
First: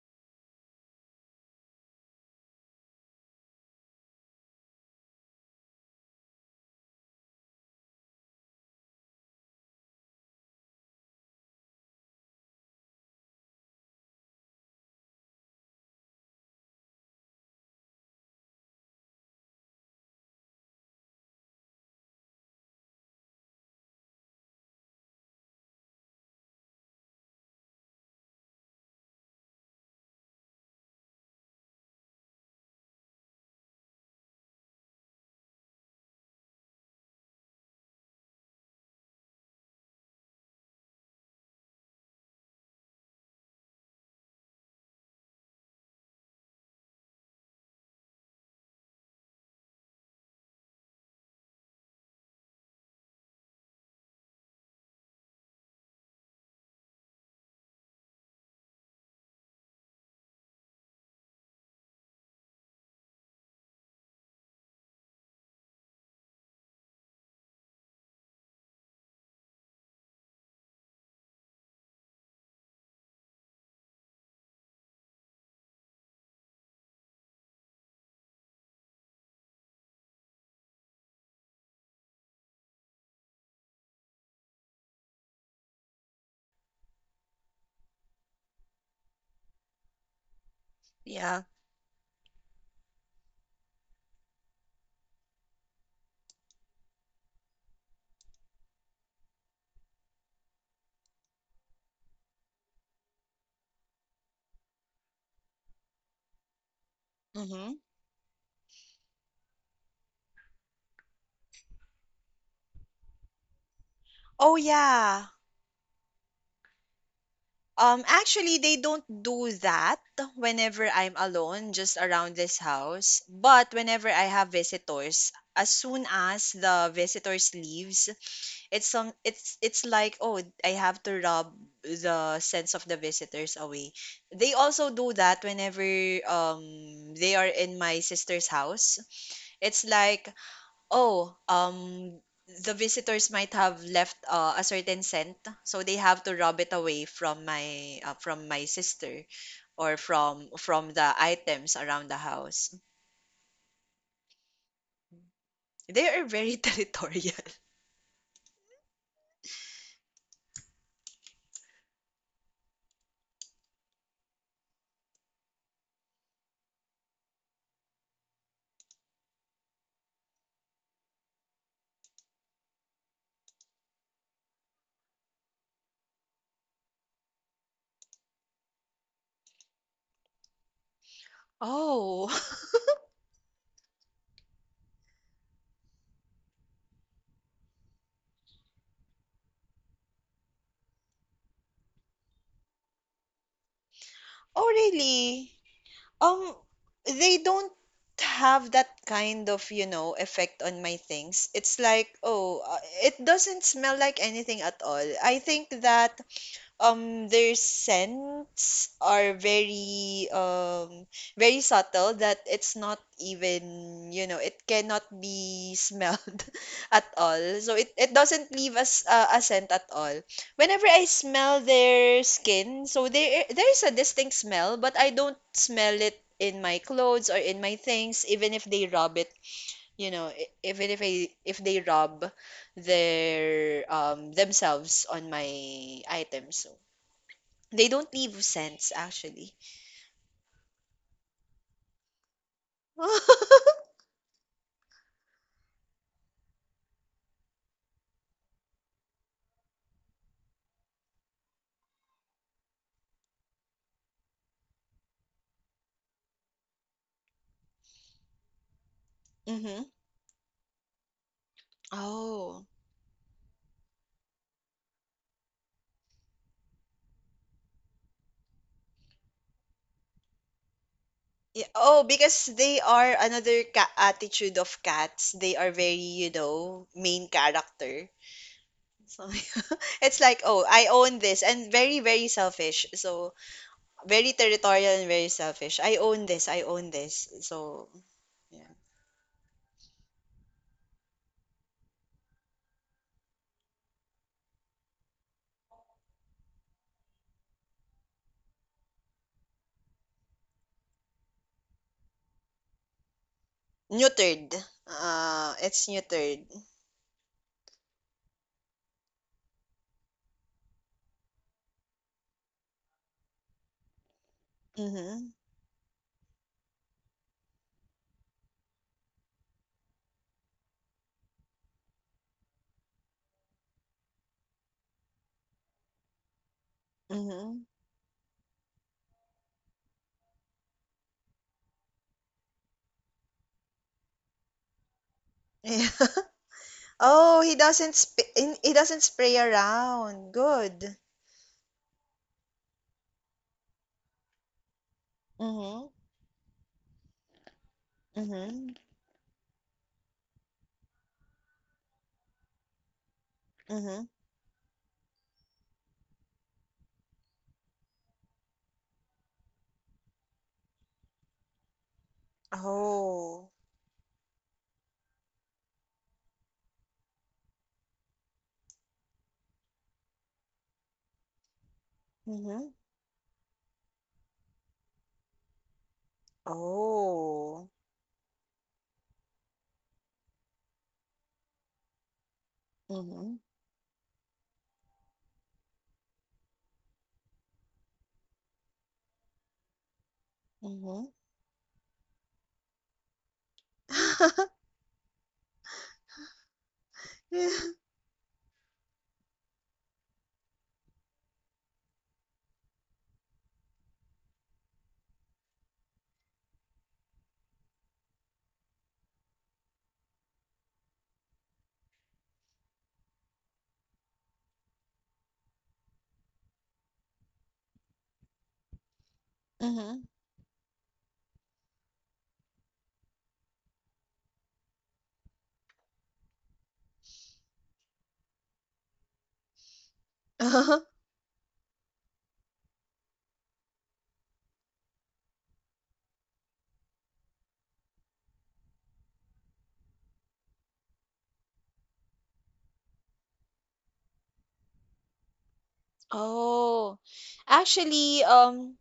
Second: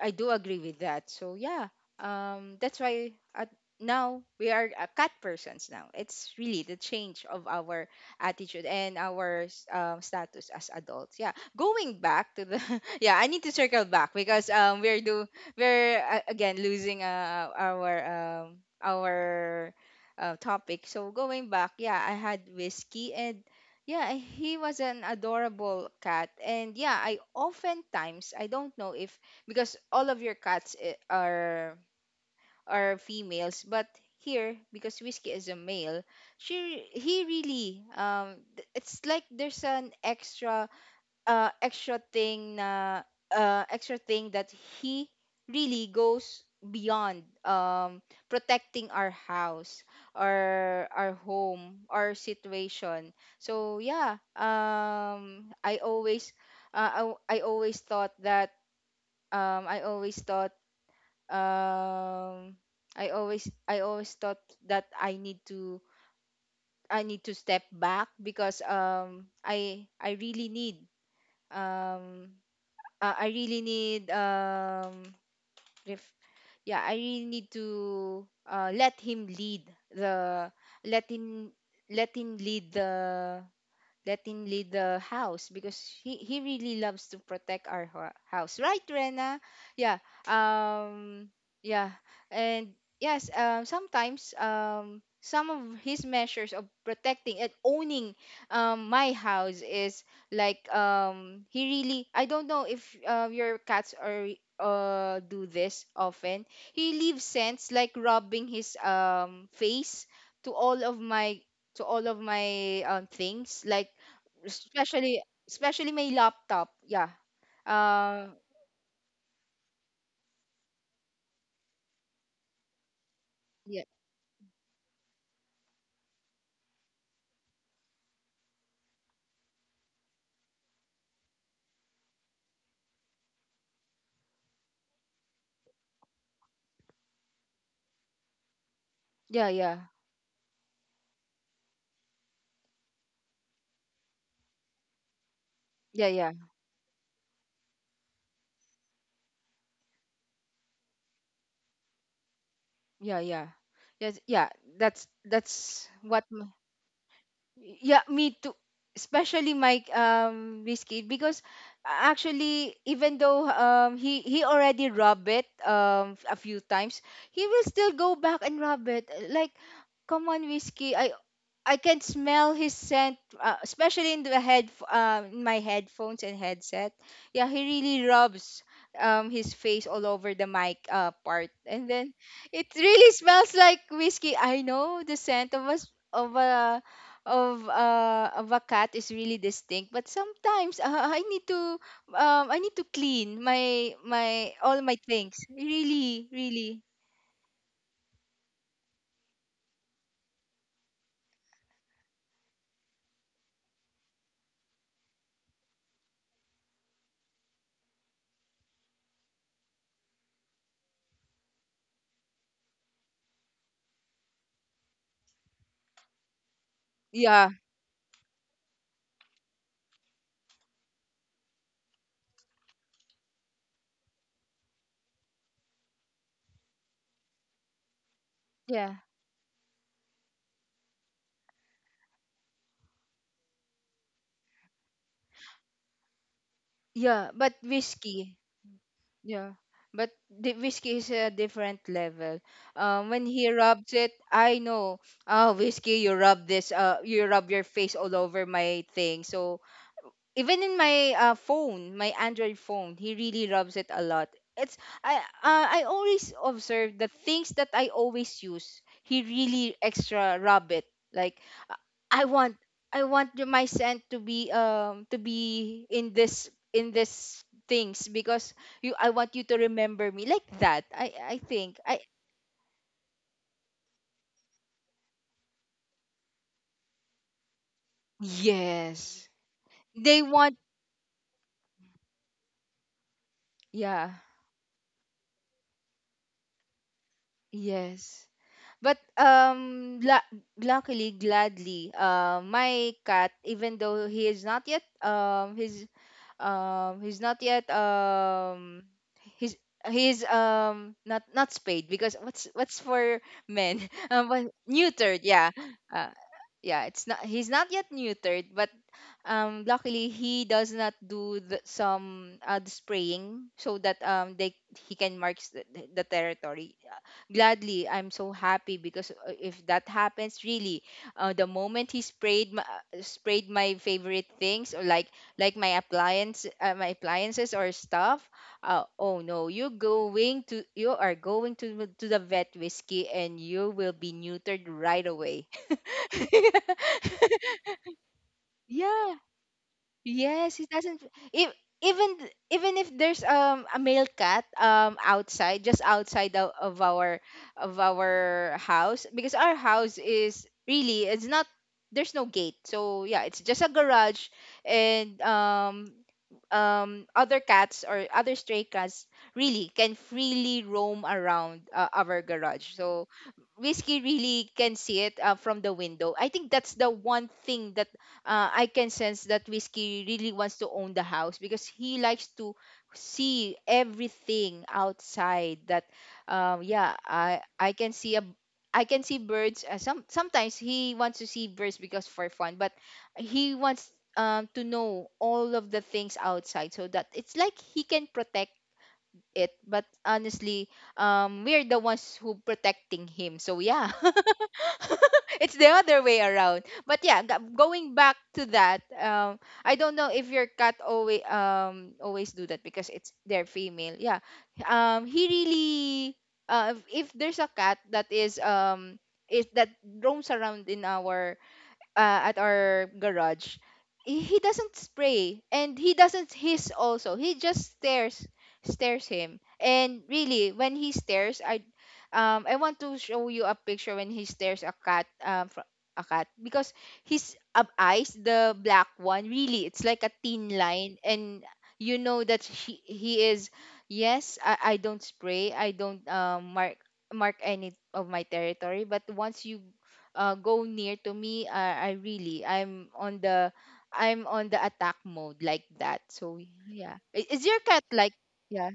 [SPEAKER 1] I do agree with that. So yeah, um, that's why at now we are, uh, cat persons now. It's really the change of our attitude and our s- um, status as adults. Yeah, going back to the, yeah, I need to circle back because, um we're do we're, uh, again losing, uh, our, um our uh, topic. So going back, yeah, I had whiskey and yeah, he was an adorable cat, and yeah, I oftentimes I don't know if, because all of your cats, i- are are females, but here, because whiskey is a male, she he really, um th- it's like there's an extra uh extra thing na uh extra thing that he really goes beyond, um protecting our house, or our home, our situation. So yeah, um I always, uh, I, I always thought that, um, I always thought um I always I always thought that, I need to I need to step back because, um I I really need, um uh, I really need, um ref, yeah, I really need to, uh, let him lead the let him let him lead the let him lead the house, because he, he really loves to protect our, ho- house, right, Rena? Yeah, um
[SPEAKER 2] Yeah.
[SPEAKER 1] yeah, and yes, um sometimes, um some of his measures of protecting and owning, um, my house, is like, um he really, I don't know if, uh, your cats are, uh do this often. He leaves scents
[SPEAKER 2] Mm-hmm.
[SPEAKER 1] like rubbing his, um face, to all of my, to all of my um, things like,
[SPEAKER 2] Oh
[SPEAKER 1] especially
[SPEAKER 2] yeah.
[SPEAKER 1] especially my laptop. Yeah,
[SPEAKER 2] Um
[SPEAKER 1] uh
[SPEAKER 2] actually they don't do that whenever I'm alone just around this house. But
[SPEAKER 1] yeah,
[SPEAKER 2] whenever I have visitors, as soon as the visitors leaves, it's some it's it's like, oh, I have to rub the sense of the visitors away. They also do that whenever um they are in my sister's house.
[SPEAKER 1] yeah,
[SPEAKER 2] It's
[SPEAKER 1] yeah,
[SPEAKER 2] like, oh, um, the visitors might have left uh, a certain scent, so they
[SPEAKER 1] yeah,
[SPEAKER 2] have to
[SPEAKER 1] yeah,
[SPEAKER 2] rub it away from my uh, from my sister or from from the items around the house.
[SPEAKER 1] yeah, yeah, yes, yeah, that's that's
[SPEAKER 2] They are
[SPEAKER 1] what.
[SPEAKER 2] very territorial.
[SPEAKER 1] Yeah, me too. Especially my, um whiskey, because, uh, actually, even though, um he he already rubbed it, um a few times, he will still go back and rub it. Like, come on, Whiskey. I I can smell his scent, uh, especially in the head um in my headphones and headset. Yeah, he really rubs um his face all over the mic uh part, and then
[SPEAKER 2] Oh,
[SPEAKER 1] it really smells like Whiskey. I know the scent of us, of a of uh, of a cat is really distinct, but sometimes, uh, i need to um I need to clean my my
[SPEAKER 2] oh
[SPEAKER 1] all my things,
[SPEAKER 2] really?
[SPEAKER 1] really,
[SPEAKER 2] Um,
[SPEAKER 1] really.
[SPEAKER 2] they don't have that kind of, you know, effect on my things. It's like, oh, uh, it doesn't smell like anything at all. I think that um their scents are very um very subtle that it's not even, you know, it cannot be smelled at all,
[SPEAKER 1] Yeah,
[SPEAKER 2] so it, it doesn't leave us uh, a scent at all whenever I smell their skin. So there there is a distinct smell, but I don't smell it in my clothes or in my things even if they
[SPEAKER 1] yeah,
[SPEAKER 2] rub it, you know, e- even if I, if they rub their um themselves on my items. So,
[SPEAKER 1] yeah, but
[SPEAKER 2] they don't
[SPEAKER 1] Whiskey.
[SPEAKER 2] leave scents actually.
[SPEAKER 1] Yeah, but the Whiskey is a different level, um when he rubs it, I know. Ah, Whiskey, you rub this, uh you rub your face all over my thing. So even in my, uh, phone, my Android phone, he really rubs it a lot. It's I uh, I always observe the things that I always use. He
[SPEAKER 2] Mm-hmm.
[SPEAKER 1] really extra rub it. Like, I want
[SPEAKER 2] Oh.
[SPEAKER 1] I want the- my scent to be, um to be in this in this things, because, you I want you to remember me like that. I I
[SPEAKER 2] Yeah.
[SPEAKER 1] think
[SPEAKER 2] Oh,
[SPEAKER 1] I
[SPEAKER 2] because they are another ca- attitude of cats. They are very, you know, main character. So
[SPEAKER 1] Yes,
[SPEAKER 2] it's
[SPEAKER 1] they
[SPEAKER 2] like,
[SPEAKER 1] want.
[SPEAKER 2] oh, I own this, and very, very selfish. So
[SPEAKER 1] Yeah.
[SPEAKER 2] very territorial and very selfish. I own this. I own this. So
[SPEAKER 1] Yes.
[SPEAKER 2] yeah,
[SPEAKER 1] But, um, la- luckily, gladly, uh, my cat, even though he is not yet um, he's um, he's not yet um, he's he's um not not spayed, because what's what's for men, um
[SPEAKER 2] neutered.
[SPEAKER 1] but neutered.
[SPEAKER 2] Uh,
[SPEAKER 1] Yeah.
[SPEAKER 2] it's
[SPEAKER 1] uh,
[SPEAKER 2] neutered.
[SPEAKER 1] yeah, it's not he's not yet neutered, but, um luckily, he does not do the, some uh, the spraying, so that, um they he can
[SPEAKER 2] Mm-hmm.
[SPEAKER 1] mark the, the territory. Uh, gladly, I'm so happy, because, uh, if that happens, really, uh, the moment he sprayed my, uh, sprayed my favorite things, or like like my appliance uh, my
[SPEAKER 2] Mm-hmm.
[SPEAKER 1] appliances, or stuff. uh, oh no, you're going to you are going to to the vet, Whiskey, and you will be neutered right away.
[SPEAKER 2] Yeah. Oh, he doesn't sp- he doesn't
[SPEAKER 1] Yeah.
[SPEAKER 2] spray around.
[SPEAKER 1] Yes, it
[SPEAKER 2] Good.
[SPEAKER 1] doesn't. If, even th- even if there's, um a male cat, um outside, just
[SPEAKER 2] Mhm.
[SPEAKER 1] outside of, of our of our
[SPEAKER 2] Mhm.
[SPEAKER 1] house, because our house is really, it's not there's no gate, so yeah, it's just a
[SPEAKER 2] Mhm.
[SPEAKER 1] garage, and, um um other cats or other stray cats really can freely roam around, uh, our garage. So
[SPEAKER 2] Oh.
[SPEAKER 1] Whiskey really can see it, uh, from the window. I think that's the one thing that, uh, I can sense that Whiskey really wants to own the house, because he likes to
[SPEAKER 2] Mhm.
[SPEAKER 1] see everything outside. That, um, yeah, I
[SPEAKER 2] Oh.
[SPEAKER 1] I can see a, I can see birds. Uh, some sometimes he wants to see birds, because for fun, but
[SPEAKER 2] Mhm.
[SPEAKER 1] he wants, um, to know all of the things outside, so that it's like he can protect it. But honestly,
[SPEAKER 2] Mhm.
[SPEAKER 1] um we're the ones who protecting him, so yeah.
[SPEAKER 2] Mhm.
[SPEAKER 1] It's the other way around. But yeah, g- going back to that, um I don't know if your cat always um always do that, because it's their female. Yeah. um he really, uh if if there's a cat that, is um is that roams around in our, uh, at our garage, he he doesn't spray, and he doesn't hiss also. He just stares, stares him. And really, when he stares, I, um, I want to show you a picture when he stares a cat, um, fr- a cat, because his ab- eyes, the black one, really, it's like a thin line, and you know that he, he is. Yes, I, I don't spray. I don't, um mark mark any of my territory. But once you, uh, go near to me, I, I really, I'm on the I'm on the attack mode, like that. So
[SPEAKER 2] Oh.
[SPEAKER 1] yeah, I- is your cat like,
[SPEAKER 2] Actually, um,
[SPEAKER 1] yeah?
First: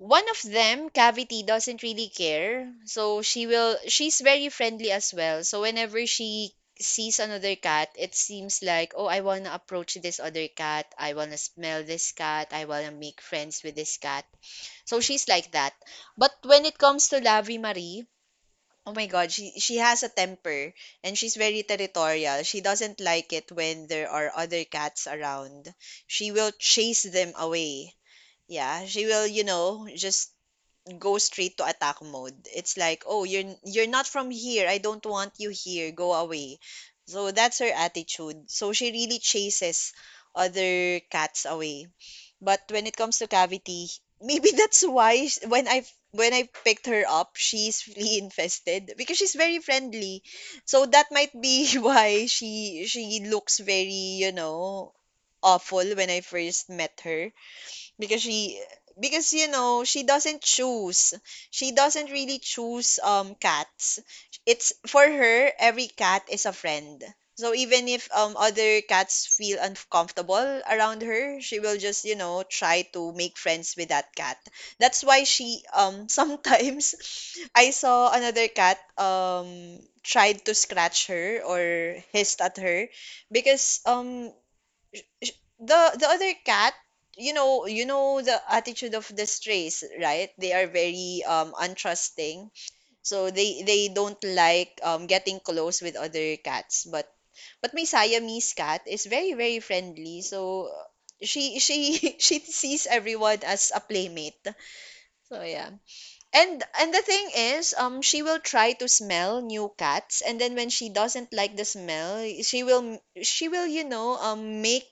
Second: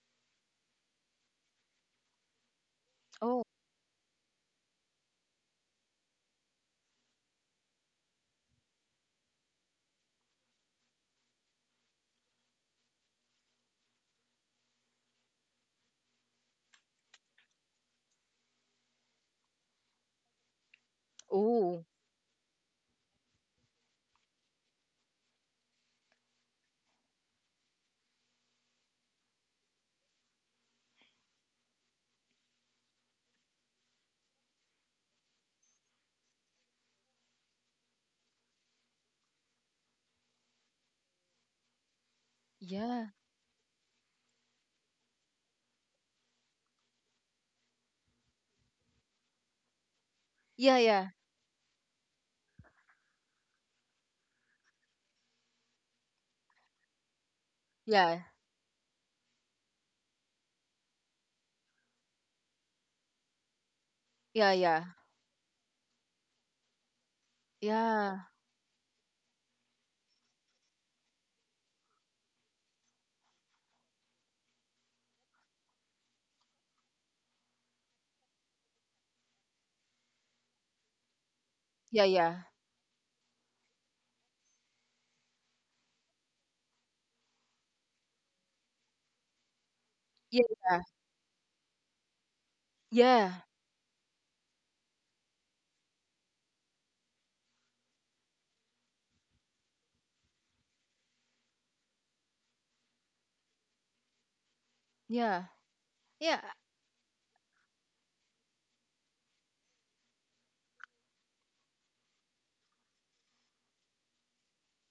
[SPEAKER 2] one of them, Cavity, doesn't really care. So
[SPEAKER 1] Oh,
[SPEAKER 2] she will, she's very friendly as well. So whenever she sees another cat, it seems like, oh, I wanna approach this other cat. I wanna smell this cat. I wanna make friends with this cat. So she's like that. But when it comes to Lavi Marie, oh my God, she she has a temper and she's very
[SPEAKER 1] oh,
[SPEAKER 2] territorial. She doesn't like it when there are other cats around. She will chase them away. Yeah, she will, you know, just go straight to attack mode. It's like, "Oh, you're you're not from here. I don't want you here. Go away." So that's her attitude. So she really chases other cats away. But when it
[SPEAKER 1] yeah,
[SPEAKER 2] comes to Cavity, maybe that's why sh- when I when I picked her up, she's flea infested because she's very friendly.
[SPEAKER 1] yeah,
[SPEAKER 2] So
[SPEAKER 1] yeah,
[SPEAKER 2] that might be why she she looks very, you know, awful when I first met her
[SPEAKER 1] yeah,
[SPEAKER 2] because she, because you know she doesn't choose, she doesn't really choose um cats.
[SPEAKER 1] yeah,
[SPEAKER 2] It's
[SPEAKER 1] yeah,
[SPEAKER 2] for her every cat is a friend, so even if
[SPEAKER 1] yeah,
[SPEAKER 2] um other cats feel uncomfortable around her, she will just, you know, try to make friends with that cat. That's why she um sometimes I saw another cat um tried to scratch her or hissed
[SPEAKER 1] yeah,
[SPEAKER 2] at her because um the the other cat, you know, you know the attitude of the strays, right?
[SPEAKER 1] yeah,
[SPEAKER 2] They are very um untrusting, so
[SPEAKER 1] yeah,
[SPEAKER 2] they they don't like um getting close with other cats, but but my Siamese cat is very, very friendly, so uh, she she she sees everyone as a playmate. So
[SPEAKER 1] yeah,
[SPEAKER 2] yeah.
[SPEAKER 1] yeah, yeah,
[SPEAKER 2] and and the thing is, um she will try to smell new cats, and then when she doesn't like the smell, she will, she will, you know, um make,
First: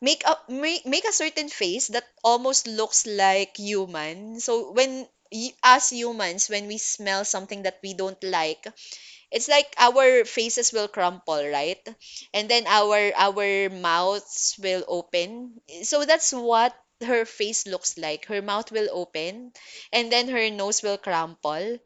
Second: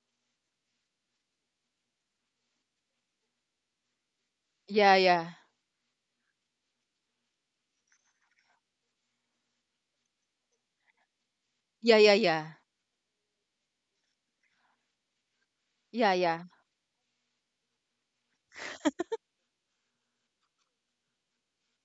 [SPEAKER 2] make a make, make a certain face that almost looks like human. So
[SPEAKER 1] yeah, yeah, yeah,
[SPEAKER 2] when
[SPEAKER 1] yeah,
[SPEAKER 2] y- as humans, when we smell something that we don't like, it's like our faces will crumple, right?
[SPEAKER 1] yeah,
[SPEAKER 2] And
[SPEAKER 1] yeah,
[SPEAKER 2] then our our mouths will open. So
[SPEAKER 1] yeah,
[SPEAKER 2] that's
[SPEAKER 1] yeah,
[SPEAKER 2] what her face looks like. Her mouth will open and then her nose will crumple.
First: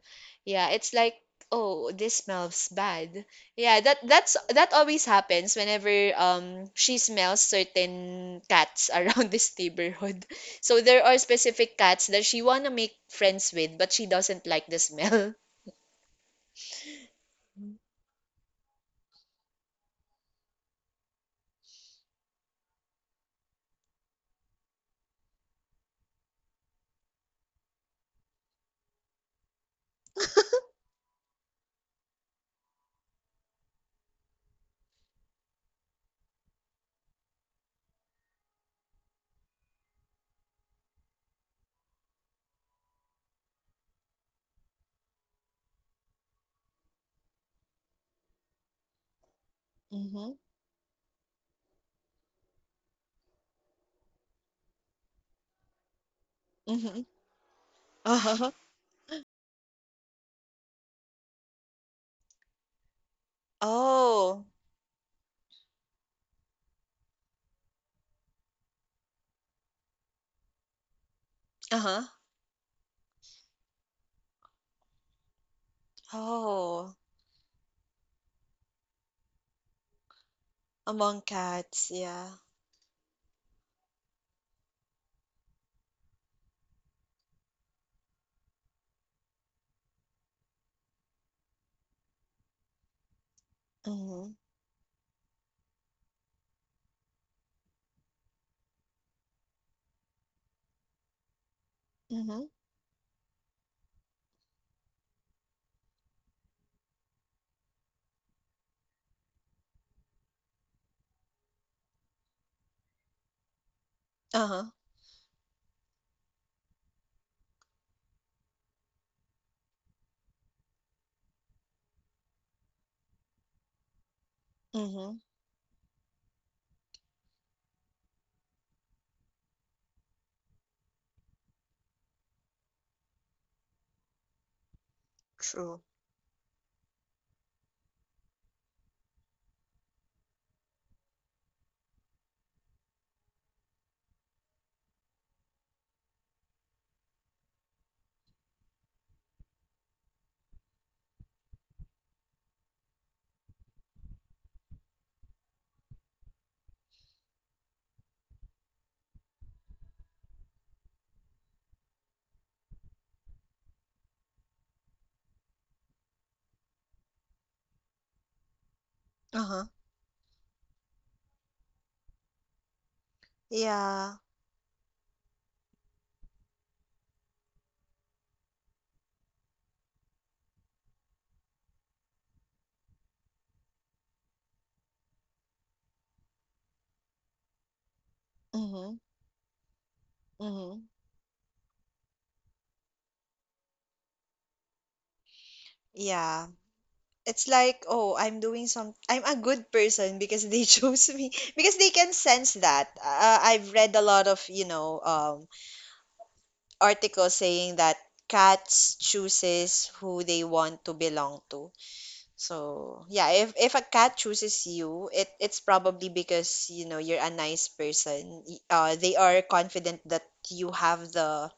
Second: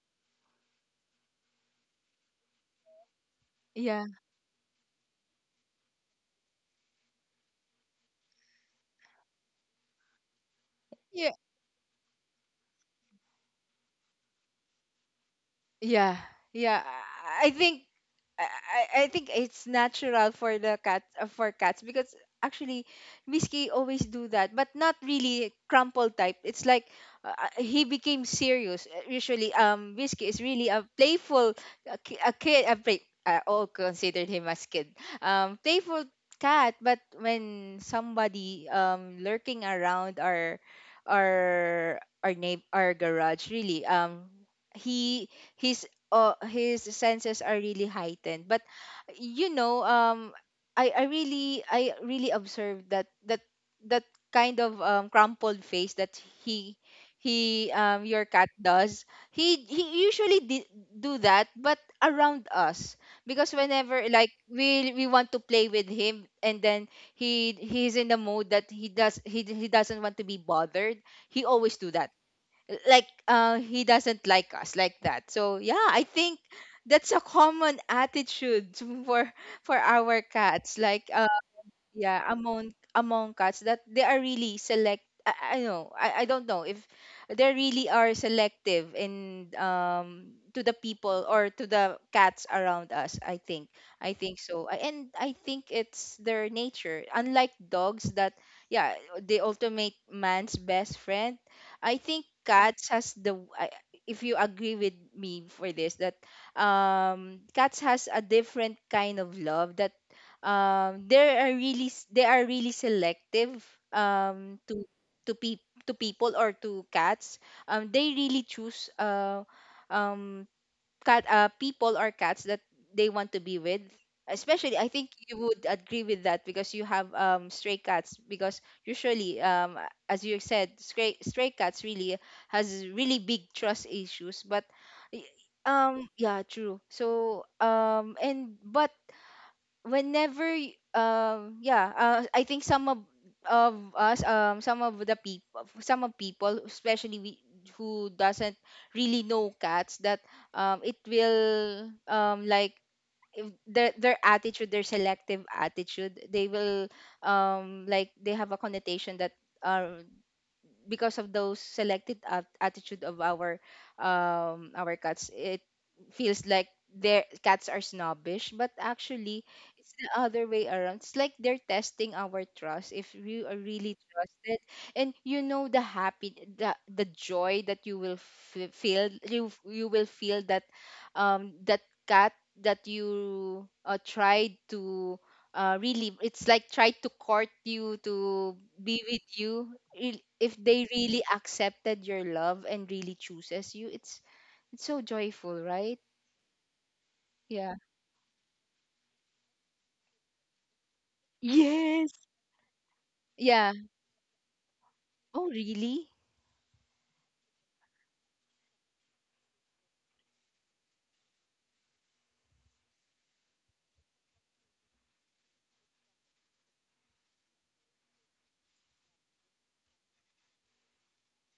[SPEAKER 2] Yeah, it's like, oh, this smells bad. Yeah, that
[SPEAKER 1] yeah.
[SPEAKER 2] that's that always happens whenever um she smells certain cats around this neighborhood. So there are
[SPEAKER 1] Yeah.
[SPEAKER 2] specific cats that she wanna make friends with, but she doesn't like the smell.
[SPEAKER 1] Yeah, yeah. I I think I I I think it's natural for the cat, uh, for cats, because actually, Whiskey always do that, but not really crumple type. It's like, uh, uh, he became serious. Uh, Usually, um, Whiskey is really a playful, a, ki- a kid. A play, I all considered him as kid. Um, playful cat, but when somebody, um lurking around our our our name our garage, really, um he his uh, his senses are really heightened, but, you know,
[SPEAKER 2] Mm-hmm.
[SPEAKER 1] um i i really I really observed that, that that kind of, um, crumpled face that, he he um your cat
[SPEAKER 2] Uh-huh.
[SPEAKER 1] does, he he usually, di- do that, but around us, because whenever, like,
[SPEAKER 2] Oh.
[SPEAKER 1] we we want to play with him, and then, he he's in the mode that, he does he, he doesn't want to be bothered. He always do
[SPEAKER 2] Uh-huh.
[SPEAKER 1] that, like, uh he doesn't like us like that, so yeah, I think
[SPEAKER 2] Oh.
[SPEAKER 1] that's a common attitude. For, for our cats, like,
[SPEAKER 2] Among cats,
[SPEAKER 1] yeah.
[SPEAKER 2] yeah.
[SPEAKER 1] Among, among cats, that they are really select I, I know I, I don't know if they really are selective, in um to the people or to the cats around us, I think I
[SPEAKER 2] Mm-hmm.
[SPEAKER 1] think so. I- and I think it's their nature, unlike dogs that, yeah, they ultimate man's best friend. I think
[SPEAKER 2] Mm-hmm.
[SPEAKER 1] cats has the, I, if you agree with me for this, that, um cats has a different kind of love, that, um they are really s- they are really selective, um
[SPEAKER 2] Uh-huh.
[SPEAKER 1] to, to pe- to people, or to cats. um they really choose, uh um cat uh people or cats that they want to be with, especially, I think
[SPEAKER 2] Mm-hmm.
[SPEAKER 1] you would agree with that, because you have, um stray cats. Because usually, um a- as you said, stray stray cats really has really big trust issues, but, y-
[SPEAKER 2] True.
[SPEAKER 1] um yeah, true, so, um and but whenever, y- um yeah, uh, I think some of of us, um some of the people, some of people, especially we, who doesn't really know cats, that, um it will, um like, if their, their attitude, their selective attitude, they will, um like, they have a connotation that, uh, because of those selected, at- attitude of our, um our cats, it feels like their cats are snobbish, but actually
[SPEAKER 2] Uh-huh.
[SPEAKER 1] it's the other way around. It's like they're testing our trust, if you are really
[SPEAKER 2] Yeah.
[SPEAKER 1] trusted, and you know the, happy the, the joy that you will, f- feel, you you will feel that, um that cat, that you, uh, tried to, uh, really, it's like, try to court you to
[SPEAKER 2] Mm-hmm.
[SPEAKER 1] be with you. Il- if
[SPEAKER 2] Mm-hmm.
[SPEAKER 1] they really accepted your love and really chooses you, it's it's so joyful, right?
[SPEAKER 2] Yeah. It's
[SPEAKER 1] Yeah.
[SPEAKER 2] like, oh, I'm doing some, I'm a good person because they chose me because they
[SPEAKER 1] Yes.
[SPEAKER 2] can sense that. Uh, I've
[SPEAKER 1] Yeah.
[SPEAKER 2] read a lot of, you know,
[SPEAKER 1] Oh,
[SPEAKER 2] um
[SPEAKER 1] really?
[SPEAKER 2] articles saying that cats chooses who they want to belong to. So, yeah, if if a cat chooses you, it it's probably because, you know, you're a nice person. Y- Uh, they are confident that you have the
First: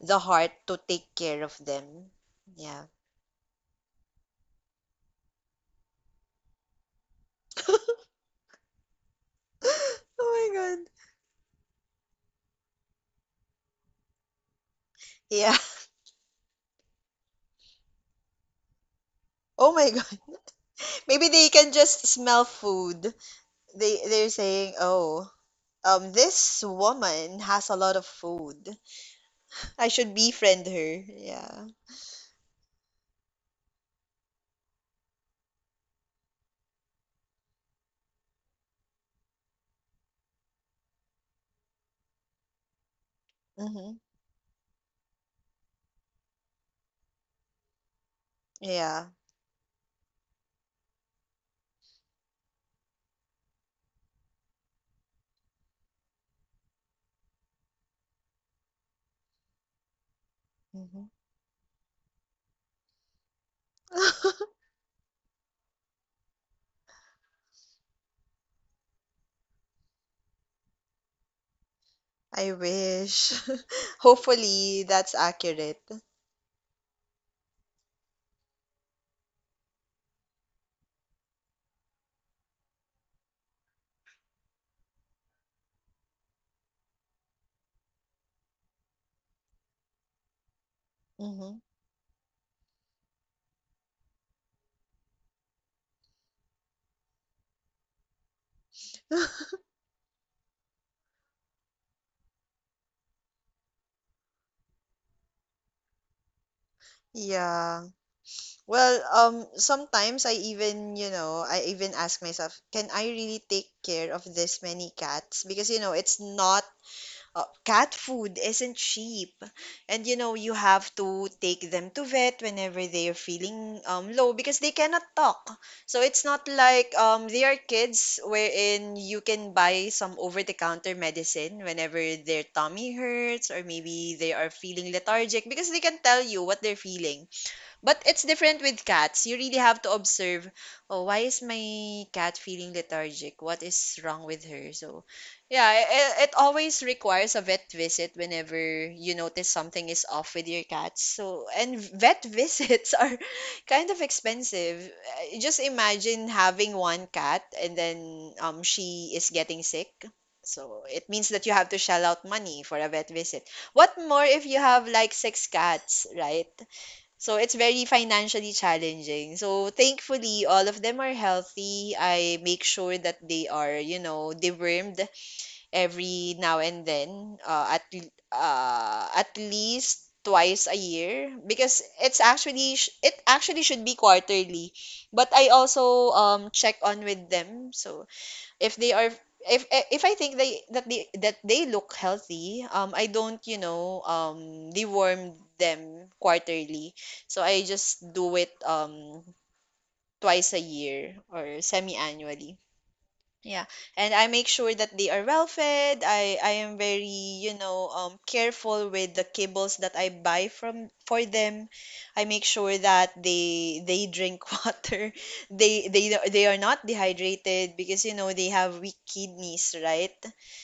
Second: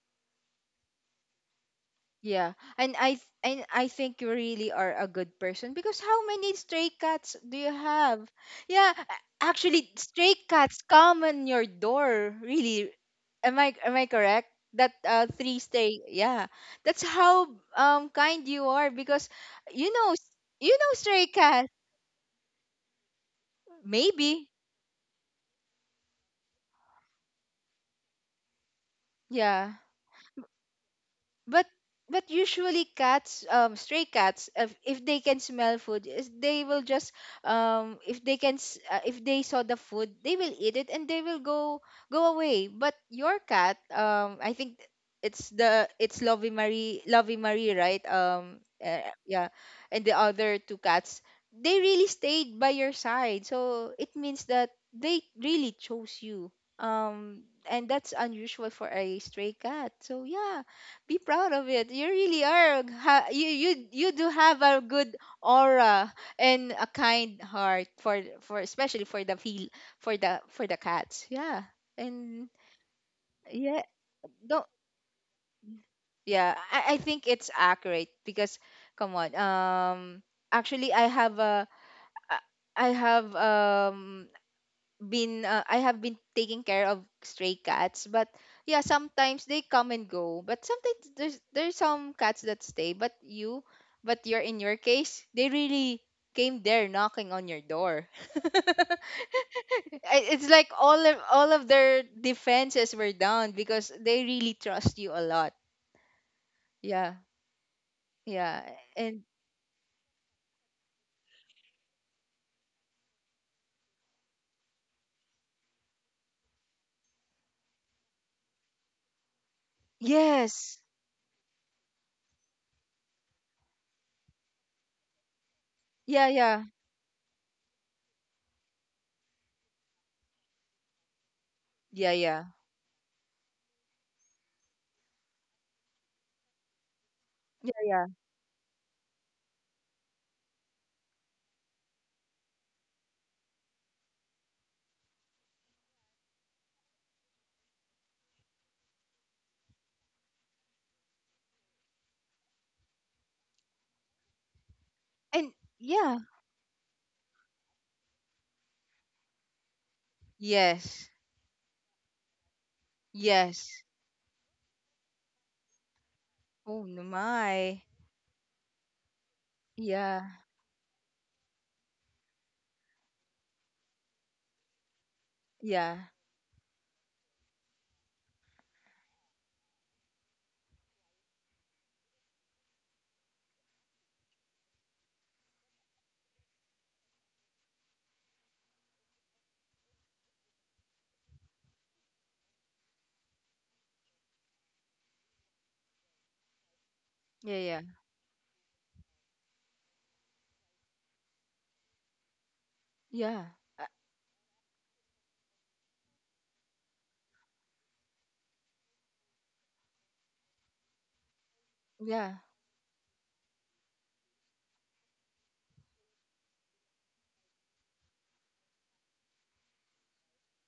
[SPEAKER 2] the heart to take care of them.
[SPEAKER 1] Yeah.
[SPEAKER 2] Yeah.
[SPEAKER 1] And I th- and I think you really are a good person. Because, how many stray cats do you have? Yeah, a- actually, stray
[SPEAKER 2] Oh my
[SPEAKER 1] cats
[SPEAKER 2] God.
[SPEAKER 1] come on your door. Really. Am I am I correct? That, uh,
[SPEAKER 2] Yeah.
[SPEAKER 1] three stray. Yeah. That's how, um kind you are, because
[SPEAKER 2] Oh my
[SPEAKER 1] you know,
[SPEAKER 2] God.
[SPEAKER 1] s- you know stray
[SPEAKER 2] Maybe they
[SPEAKER 1] cat.
[SPEAKER 2] can just smell food. They they're
[SPEAKER 1] Maybe.
[SPEAKER 2] saying, "Oh, um, this woman has a lot of food.
[SPEAKER 1] Yeah.
[SPEAKER 2] I should befriend her."
[SPEAKER 1] But,
[SPEAKER 2] Yeah.
[SPEAKER 1] but usually, cats, um stray cats, if, if they can smell food, is they will just, um if they can, s- uh, if they saw the food, they will eat it, and they will go go away. But your cat,
[SPEAKER 2] Mm-hmm.
[SPEAKER 1] um I think, it's the it's Lovey Marie, Lovey Marie, right? um uh,
[SPEAKER 2] Yeah.
[SPEAKER 1] yeah. And the other two cats, they really stayed by your side, so it means that they really chose you. um and that's unusual for a stray cat, so yeah,
[SPEAKER 2] Mm-hmm.
[SPEAKER 1] be proud of it. You really are. Ha- you you you do have a good aura and a kind heart for, for especially for the, feel for the for the cats. Yeah, and
[SPEAKER 2] I wish.
[SPEAKER 1] yeah, don't.
[SPEAKER 2] Hopefully, that's accurate.
[SPEAKER 1] Yeah. I, I think it's accurate, because, come on. Um, actually, I have a I I have um been uh, I have been taking care of stray cats, but yeah, sometimes they come and go. But sometimes there's
[SPEAKER 2] Mm-hmm.
[SPEAKER 1] there's some cats that stay, but you but you're, in your case, they really came there knocking on your door. I- it's like, all of all of their defenses were down because they really trust you a lot. Yeah.
[SPEAKER 2] Yeah.
[SPEAKER 1] Yeah.
[SPEAKER 2] Well,
[SPEAKER 1] And
[SPEAKER 2] um, sometimes I even, you know, I even ask myself, can I really take care of this many cats? Because, you know, it's not uh, cat food isn't cheap. And you know, you
[SPEAKER 1] yes.
[SPEAKER 2] have to take them to vet whenever they are feeling um, low because they cannot talk. So it's
[SPEAKER 1] Yeah,
[SPEAKER 2] not
[SPEAKER 1] yeah.
[SPEAKER 2] like um, they are kids wherein you can buy some over the counter medicine whenever
[SPEAKER 1] Yeah,
[SPEAKER 2] their
[SPEAKER 1] yeah.
[SPEAKER 2] tummy hurts or maybe they are feeling lethargic because they can tell you what they're feeling.
[SPEAKER 1] Yeah,
[SPEAKER 2] But
[SPEAKER 1] yeah.
[SPEAKER 2] it's different with cats. You really have to observe, oh, why is my cat feeling lethargic? What is wrong with her? So, yeah, it, it always requires a vet visit whenever you notice something is off with your cats. So, and vet visits are kind of expensive. Uh,
[SPEAKER 1] And
[SPEAKER 2] Just
[SPEAKER 1] yeah.
[SPEAKER 2] imagine having one cat and then um she is getting sick. So,
[SPEAKER 1] Yes.
[SPEAKER 2] it means that you have to shell out money for a vet visit.
[SPEAKER 1] Yes.
[SPEAKER 2] What more if you have like six cats, right?
[SPEAKER 1] Oh no,
[SPEAKER 2] So it's
[SPEAKER 1] my.
[SPEAKER 2] very financially challenging. So
[SPEAKER 1] Yeah,
[SPEAKER 2] thankfully, all of them are healthy. I make sure that they are, you know, dewormed
[SPEAKER 1] yeah,
[SPEAKER 2] every now and then, uh, at l- uh, at least twice a year because it's actually sh- it actually should be quarterly. But I also um check on with them. So if they are, if eh, if I think they that they that they look healthy, um, I don't, you know, um, deworm them quarterly. So
[SPEAKER 1] yeah,
[SPEAKER 2] I
[SPEAKER 1] yeah,
[SPEAKER 2] just do it um twice a year or semi-annually.
[SPEAKER 1] yeah,
[SPEAKER 2] Yeah,
[SPEAKER 1] uh,
[SPEAKER 2] and I make sure that they are well fed. I I am very, you know, um careful with the kibbles that I buy from for them. I
[SPEAKER 1] yeah,
[SPEAKER 2] make sure that they they drink water. They they they are not dehydrated because you know they have weak kidneys, right?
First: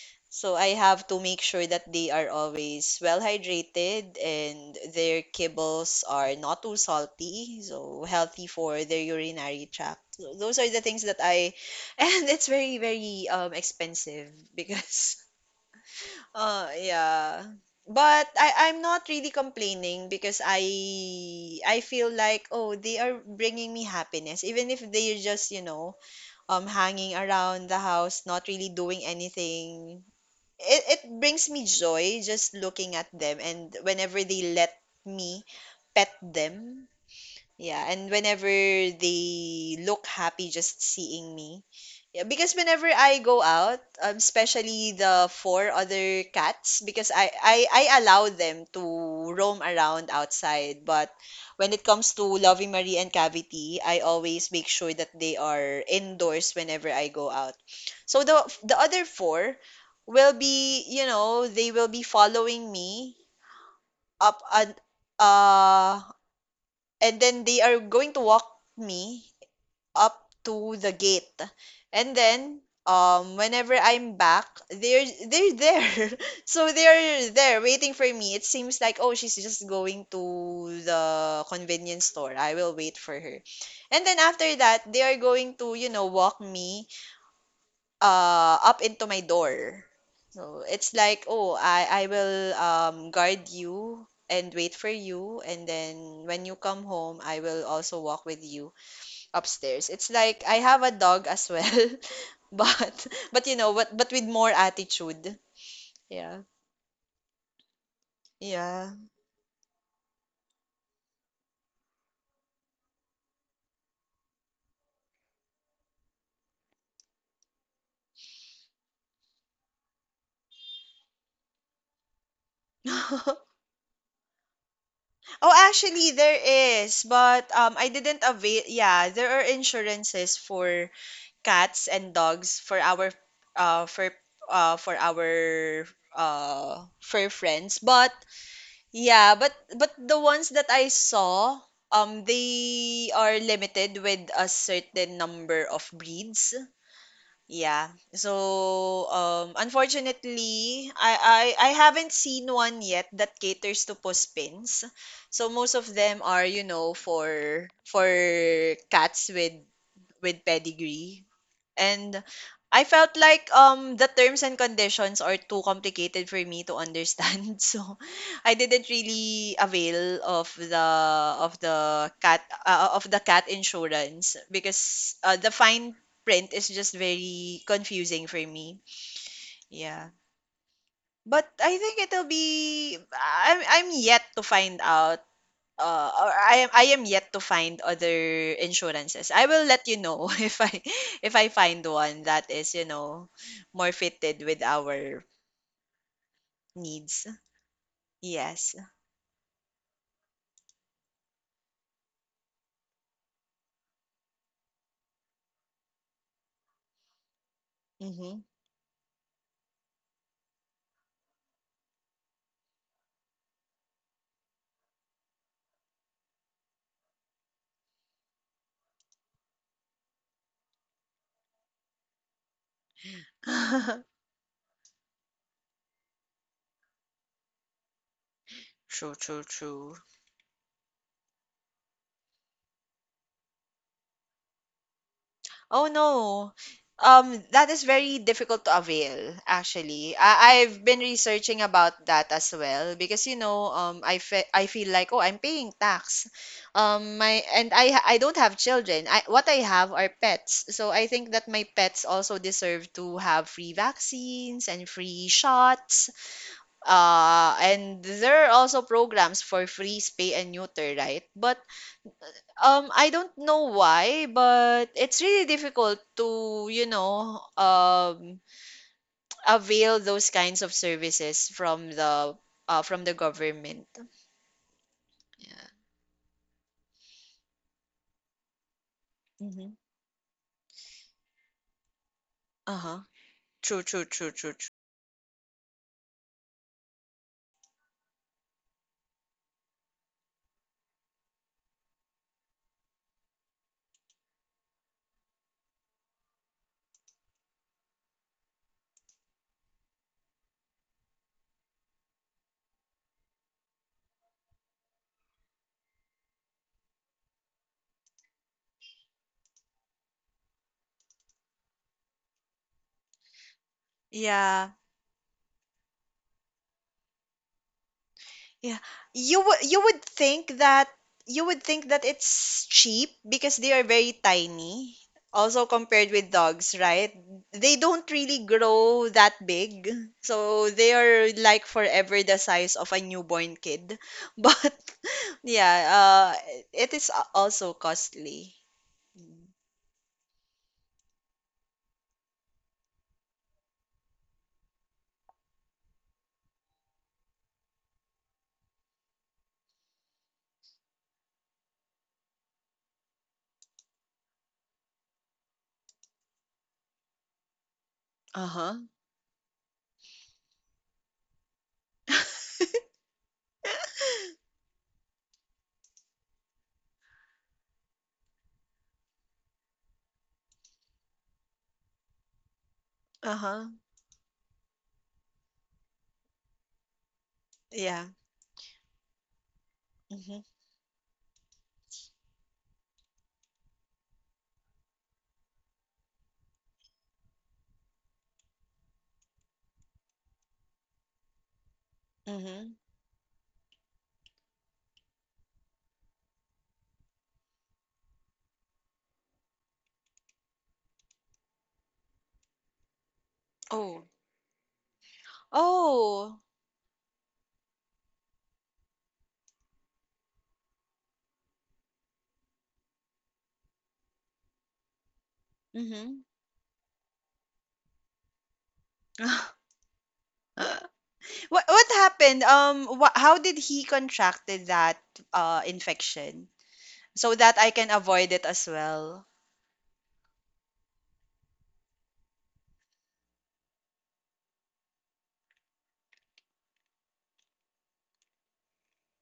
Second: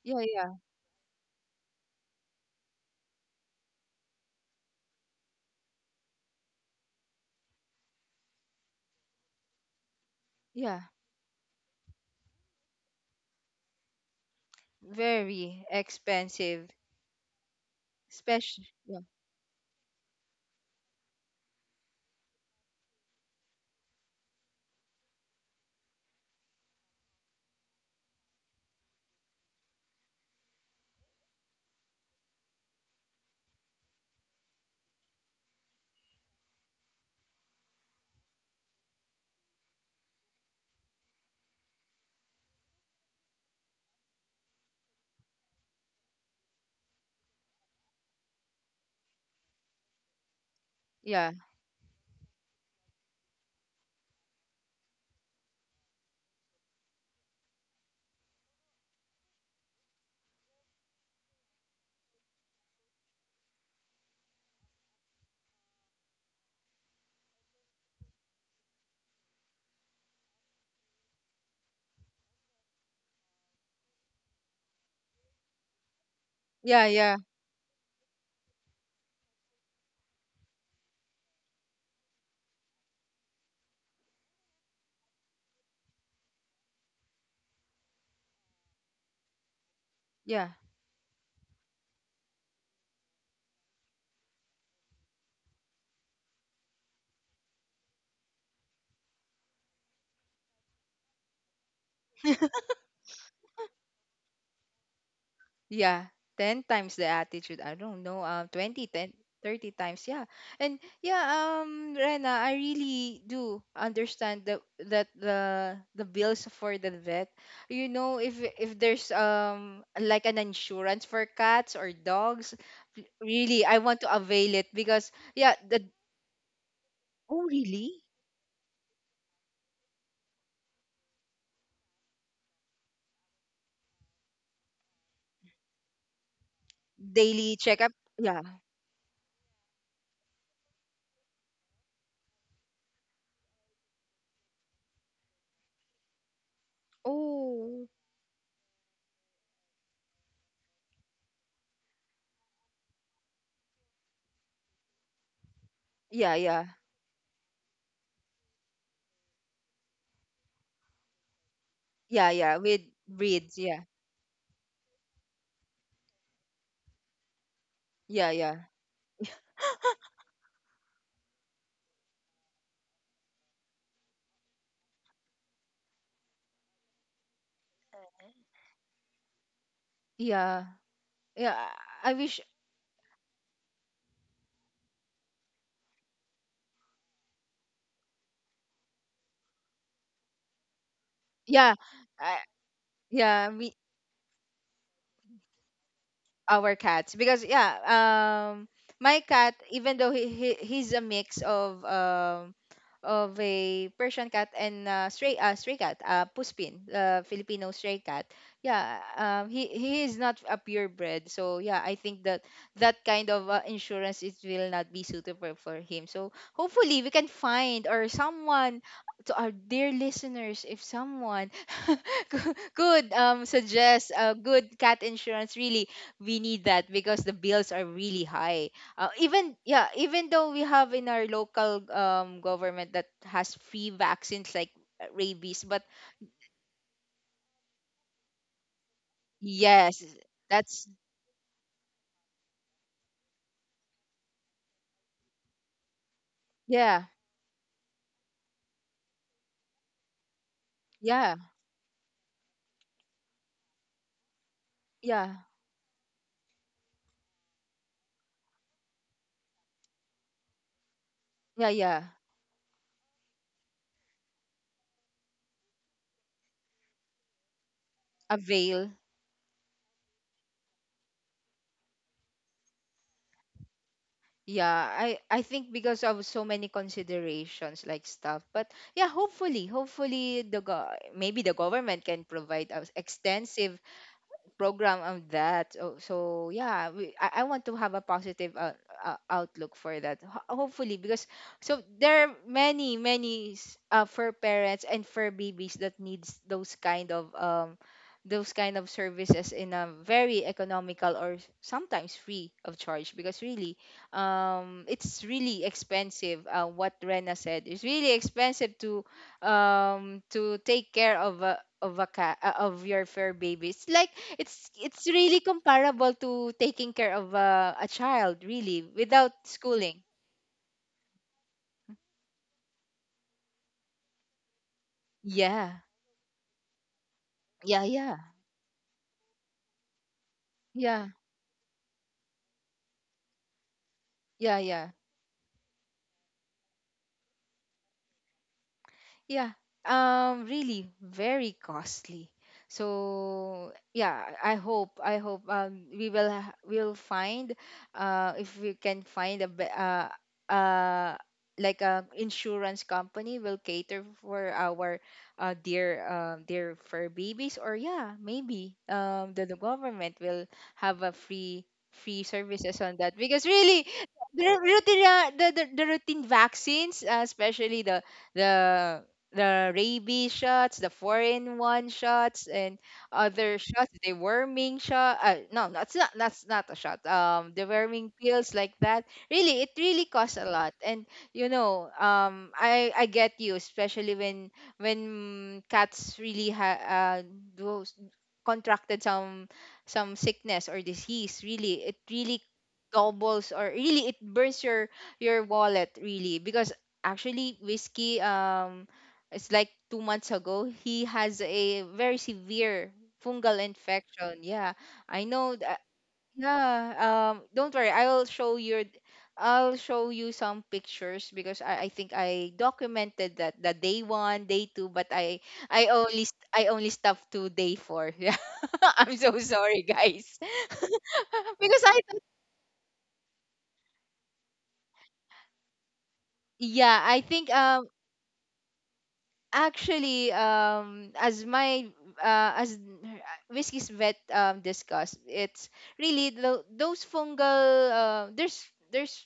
[SPEAKER 1] yeah, yeah,
[SPEAKER 2] So I have to make sure that they are always well hydrated and their kibbles are not too salty, so healthy for their urinary tract. So those are the
[SPEAKER 1] yeah.
[SPEAKER 2] things that I, and it's very, very um expensive because
[SPEAKER 1] Very
[SPEAKER 2] uh
[SPEAKER 1] expensive,
[SPEAKER 2] yeah. But
[SPEAKER 1] especially.
[SPEAKER 2] I, I'm
[SPEAKER 1] Yeah,
[SPEAKER 2] not really complaining because I I feel like, oh, they are bringing me happiness even if they're just, you know, um hanging around the house not really doing anything. It, it brings me joy just looking at them and whenever they let me pet them. Yeah. And whenever they look happy just seeing me. Yeah, because whenever I go out, um, especially the four other cats, because I, I, I allow them to roam around outside. But
[SPEAKER 1] yeah,
[SPEAKER 2] when it comes to Loving Marie and Cavity, I always make sure that they are indoors whenever I go out. So the the other four will be, you know, they will be following me up, and uh, and then they are going to walk me up to the gate. And then um whenever I'm back, they're they're there. So
[SPEAKER 1] yeah, yeah,
[SPEAKER 2] they're there waiting for me. It seems like, oh, she's just going to the convenience store. I will wait for her. And then after that, they are going to, you know, walk me uh up into my door.
[SPEAKER 1] yeah.
[SPEAKER 2] So it's like, oh, I I will um guard you and wait for you, and then when you come home, I will also walk with you upstairs. It's like I have a dog as well, but but you know, but but with more attitude.
[SPEAKER 1] Yeah,
[SPEAKER 2] Yeah.
[SPEAKER 1] ten times the attitude. I don't know, um, twenty,
[SPEAKER 2] Yeah.
[SPEAKER 1] ten, thirty times. Yeah. And yeah, um, Rena, I really do understand that, that the the bills for the vet. You know, if if there's, um like, an insurance for cats or dogs, r-
[SPEAKER 2] Oh,
[SPEAKER 1] really, I want to avail it, because, yeah, the.
[SPEAKER 2] actually there is,
[SPEAKER 1] Oh,
[SPEAKER 2] but um I
[SPEAKER 1] really?
[SPEAKER 2] didn't avail. Yeah, there are insurances for cats and dogs for our uh for uh for our uh fur
[SPEAKER 1] Daily
[SPEAKER 2] friends.
[SPEAKER 1] checkup.
[SPEAKER 2] But
[SPEAKER 1] Yeah.
[SPEAKER 2] yeah, but but the ones that I saw um they are limited with a certain number of breeds.
[SPEAKER 1] Oh.
[SPEAKER 2] Yeah. So, um, unfortunately, I, I I haven't seen one yet that caters to puspins. So most of
[SPEAKER 1] Yeah, yeah.
[SPEAKER 2] them are, you know, for for cats with with pedigree.
[SPEAKER 1] Yeah, yeah. With
[SPEAKER 2] And
[SPEAKER 1] breeds,
[SPEAKER 2] I
[SPEAKER 1] yeah.
[SPEAKER 2] felt like um the terms and conditions are too complicated for me to
[SPEAKER 1] Yeah, yeah.
[SPEAKER 2] understand. So I didn't really avail of the of the cat uh, of the cat insurance because uh, the fine print is just very confusing for me.
[SPEAKER 1] Yeah.
[SPEAKER 2] Yeah.
[SPEAKER 1] Yeah. I I
[SPEAKER 2] But
[SPEAKER 1] wish.
[SPEAKER 2] I think it'll be, I'm I'm yet to find out, uh, or I am I am yet to find other insurances. I will let you know if I,
[SPEAKER 1] Yeah.
[SPEAKER 2] if I
[SPEAKER 1] I
[SPEAKER 2] find one that
[SPEAKER 1] yeah,
[SPEAKER 2] is, you
[SPEAKER 1] me
[SPEAKER 2] know, more fitted with our
[SPEAKER 1] our cats because yeah
[SPEAKER 2] needs.
[SPEAKER 1] um my
[SPEAKER 2] Yes.
[SPEAKER 1] cat, even though he, he he's a mix of um of a Persian cat and uh, stray uh, stray cat, uh puspin, uh, Filipino stray cat.
[SPEAKER 2] Mm-hmm.
[SPEAKER 1] yeah um he he is not a purebred, so yeah, I think that that kind of uh, insurance, it will not be suitable for him. So hopefully we can find, or someone, to our dear listeners, if someone could um suggest a good cat insurance, really we need that because the bills are really high. Uh,
[SPEAKER 2] True,
[SPEAKER 1] even
[SPEAKER 2] true,
[SPEAKER 1] yeah,
[SPEAKER 2] true.
[SPEAKER 1] even though we have in our local um, government that has free vaccines like uh, rabies, but
[SPEAKER 2] Oh no. Um, that is very difficult to avail,
[SPEAKER 1] yes,
[SPEAKER 2] actually. I, I've
[SPEAKER 1] that's
[SPEAKER 2] been researching about that as well because you know, um, I fe I feel like, oh, I'm paying tax.
[SPEAKER 1] yeah,
[SPEAKER 2] Um, my and I ha- I don't have children. I, what I have are pets. So I
[SPEAKER 1] yeah,
[SPEAKER 2] think that my pets also deserve to have free vaccines and free
[SPEAKER 1] yeah,
[SPEAKER 2] shots. Uh, and there are also programs for free spay and neuter, right? But
[SPEAKER 1] yeah, yeah.
[SPEAKER 2] um, I don't know why, but it's really difficult to, you know, um,
[SPEAKER 1] Avail.
[SPEAKER 2] avail those kinds of services from the uh, from the government.
[SPEAKER 1] Yeah, I I
[SPEAKER 2] Yeah.
[SPEAKER 1] think because of so many considerations like stuff, but yeah, hopefully,
[SPEAKER 2] Hmm.
[SPEAKER 1] hopefully the go- maybe the government can provide us
[SPEAKER 2] Uh-huh.
[SPEAKER 1] extensive
[SPEAKER 2] True, true, true, true, true.
[SPEAKER 1] program on that. Oh, so yeah, we, I, I want to have a positive uh, uh, outlook for that. Ho- hopefully, because so there are many many s- uh, fur parents and fur babies that needs those kind of um those kind of services in a very economical or s- sometimes free of charge, because really um it's really expensive. Uh, what Rena said, it's really expensive to um to take care of a of a cat, uh, of your fur baby. It's like it's
[SPEAKER 2] Yeah.
[SPEAKER 1] it's really comparable to taking care of uh, a child, really,
[SPEAKER 2] Yeah.
[SPEAKER 1] without
[SPEAKER 2] You would,
[SPEAKER 1] schooling.
[SPEAKER 2] you would think that you would think that it's cheap because they are very tiny.
[SPEAKER 1] Yeah.
[SPEAKER 2] Also compared with dogs, right?
[SPEAKER 1] Yeah,
[SPEAKER 2] They
[SPEAKER 1] yeah.
[SPEAKER 2] don't really grow that big. So they
[SPEAKER 1] Yeah.
[SPEAKER 2] are like forever the size of a newborn kid.
[SPEAKER 1] Yeah,
[SPEAKER 2] But
[SPEAKER 1] yeah.
[SPEAKER 2] yeah, uh it is a- also costly.
[SPEAKER 1] Yeah, um, really very costly. So yeah, I hope I hope um we will ha- we'll find uh if we can find a be- uh uh like a insurance company will cater for our uh dear uh, dear fur babies, or yeah, maybe
[SPEAKER 2] Uh-huh.
[SPEAKER 1] um the, the government will have a free free services on that, because really the routine uh, the, the, the routine vaccines, uh, especially the the the rabies shots, the foreign one shots, and other
[SPEAKER 2] Uh-huh.
[SPEAKER 1] shots. The worming shot. Uh, no, that's not that's not a shot. Um, the worming
[SPEAKER 2] Yeah.
[SPEAKER 1] pills like that. Really, it really costs a
[SPEAKER 2] Mm-hmm.
[SPEAKER 1] lot. And you know, um, I I get you, especially when when cats really ha uh do contracted some some sickness or disease. Really it really
[SPEAKER 2] Mm-hmm.
[SPEAKER 1] gobbles, or really it burns your your wallet, really. Because actually, whiskey, um it's like two months ago, he has a very severe fungal
[SPEAKER 2] Oh.
[SPEAKER 1] infection, yeah. i know th-
[SPEAKER 2] Oh.
[SPEAKER 1] yeah, um, don't worry. I'll show you. I'll show you some pictures, because I, I think I documented that the day one, day two, but I I only
[SPEAKER 2] Mm-hmm.
[SPEAKER 1] st- I only stopped to day four. Yeah, I'm so sorry, guys.
[SPEAKER 2] What
[SPEAKER 1] because
[SPEAKER 2] what
[SPEAKER 1] I thought-
[SPEAKER 2] happened? Um, wha How did he contracted that uh infection
[SPEAKER 1] yeah, I
[SPEAKER 2] so
[SPEAKER 1] think
[SPEAKER 2] that I
[SPEAKER 1] um
[SPEAKER 2] can avoid it as well?
[SPEAKER 1] actually, um, as my uh, as Whiskey's vet um, discussed, it's really tho- those fungal, uh, there's there's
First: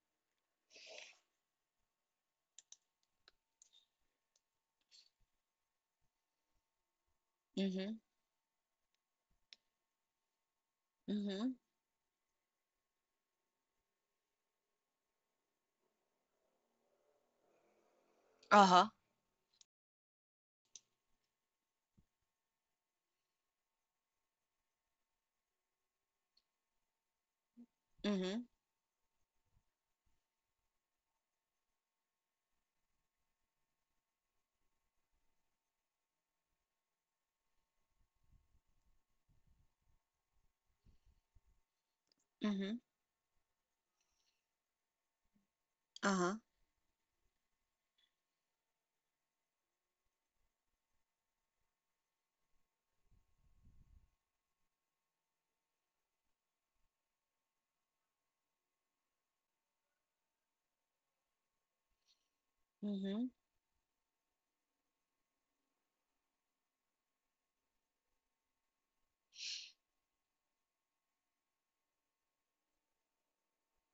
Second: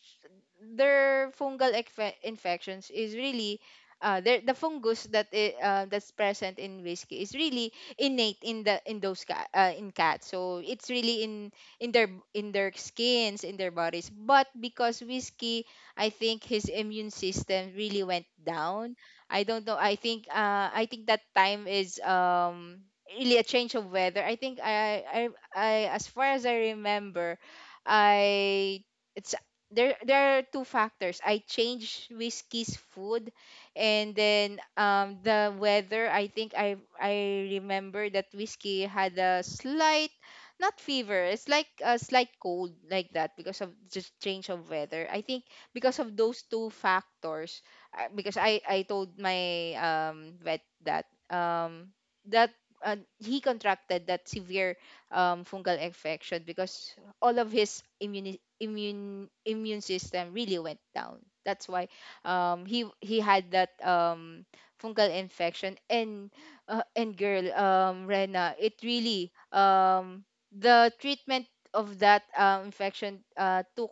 [SPEAKER 1] their fungal infe- infections is really uh, there the fungus that i- uh, that's present in whiskey is really
[SPEAKER 2] Mm-hmm.
[SPEAKER 1] innate in the in those cat, uh, in cats. So it's really in
[SPEAKER 2] Mm-hmm.
[SPEAKER 1] in their in their skins, in their bodies. But because whiskey, I think his immune system really went
[SPEAKER 2] Uh-huh.
[SPEAKER 1] down, I don't know. I think uh I think that time is um really a change of weather. I think I I, I as far as I remember,
[SPEAKER 2] Mm-hmm.
[SPEAKER 1] I it's there there are two factors. I changed Whiskey's food, and then um the weather. I think I I remember that Whiskey had a slight, not fever. It's like a slight cold
[SPEAKER 2] Mm-hmm.
[SPEAKER 1] like that, because of just change of weather. I think because of
[SPEAKER 2] Uh-huh.
[SPEAKER 1] those two factors, I- because I I told my um vet that um that uh, he contracted that severe um fungal infection because all of his immune immune immune system really went down. That's why um he he
[SPEAKER 2] Mm-hmm.
[SPEAKER 1] had that um fungal infection. And uh, and girl, um Rena, it really um the treatment of that um infection uh took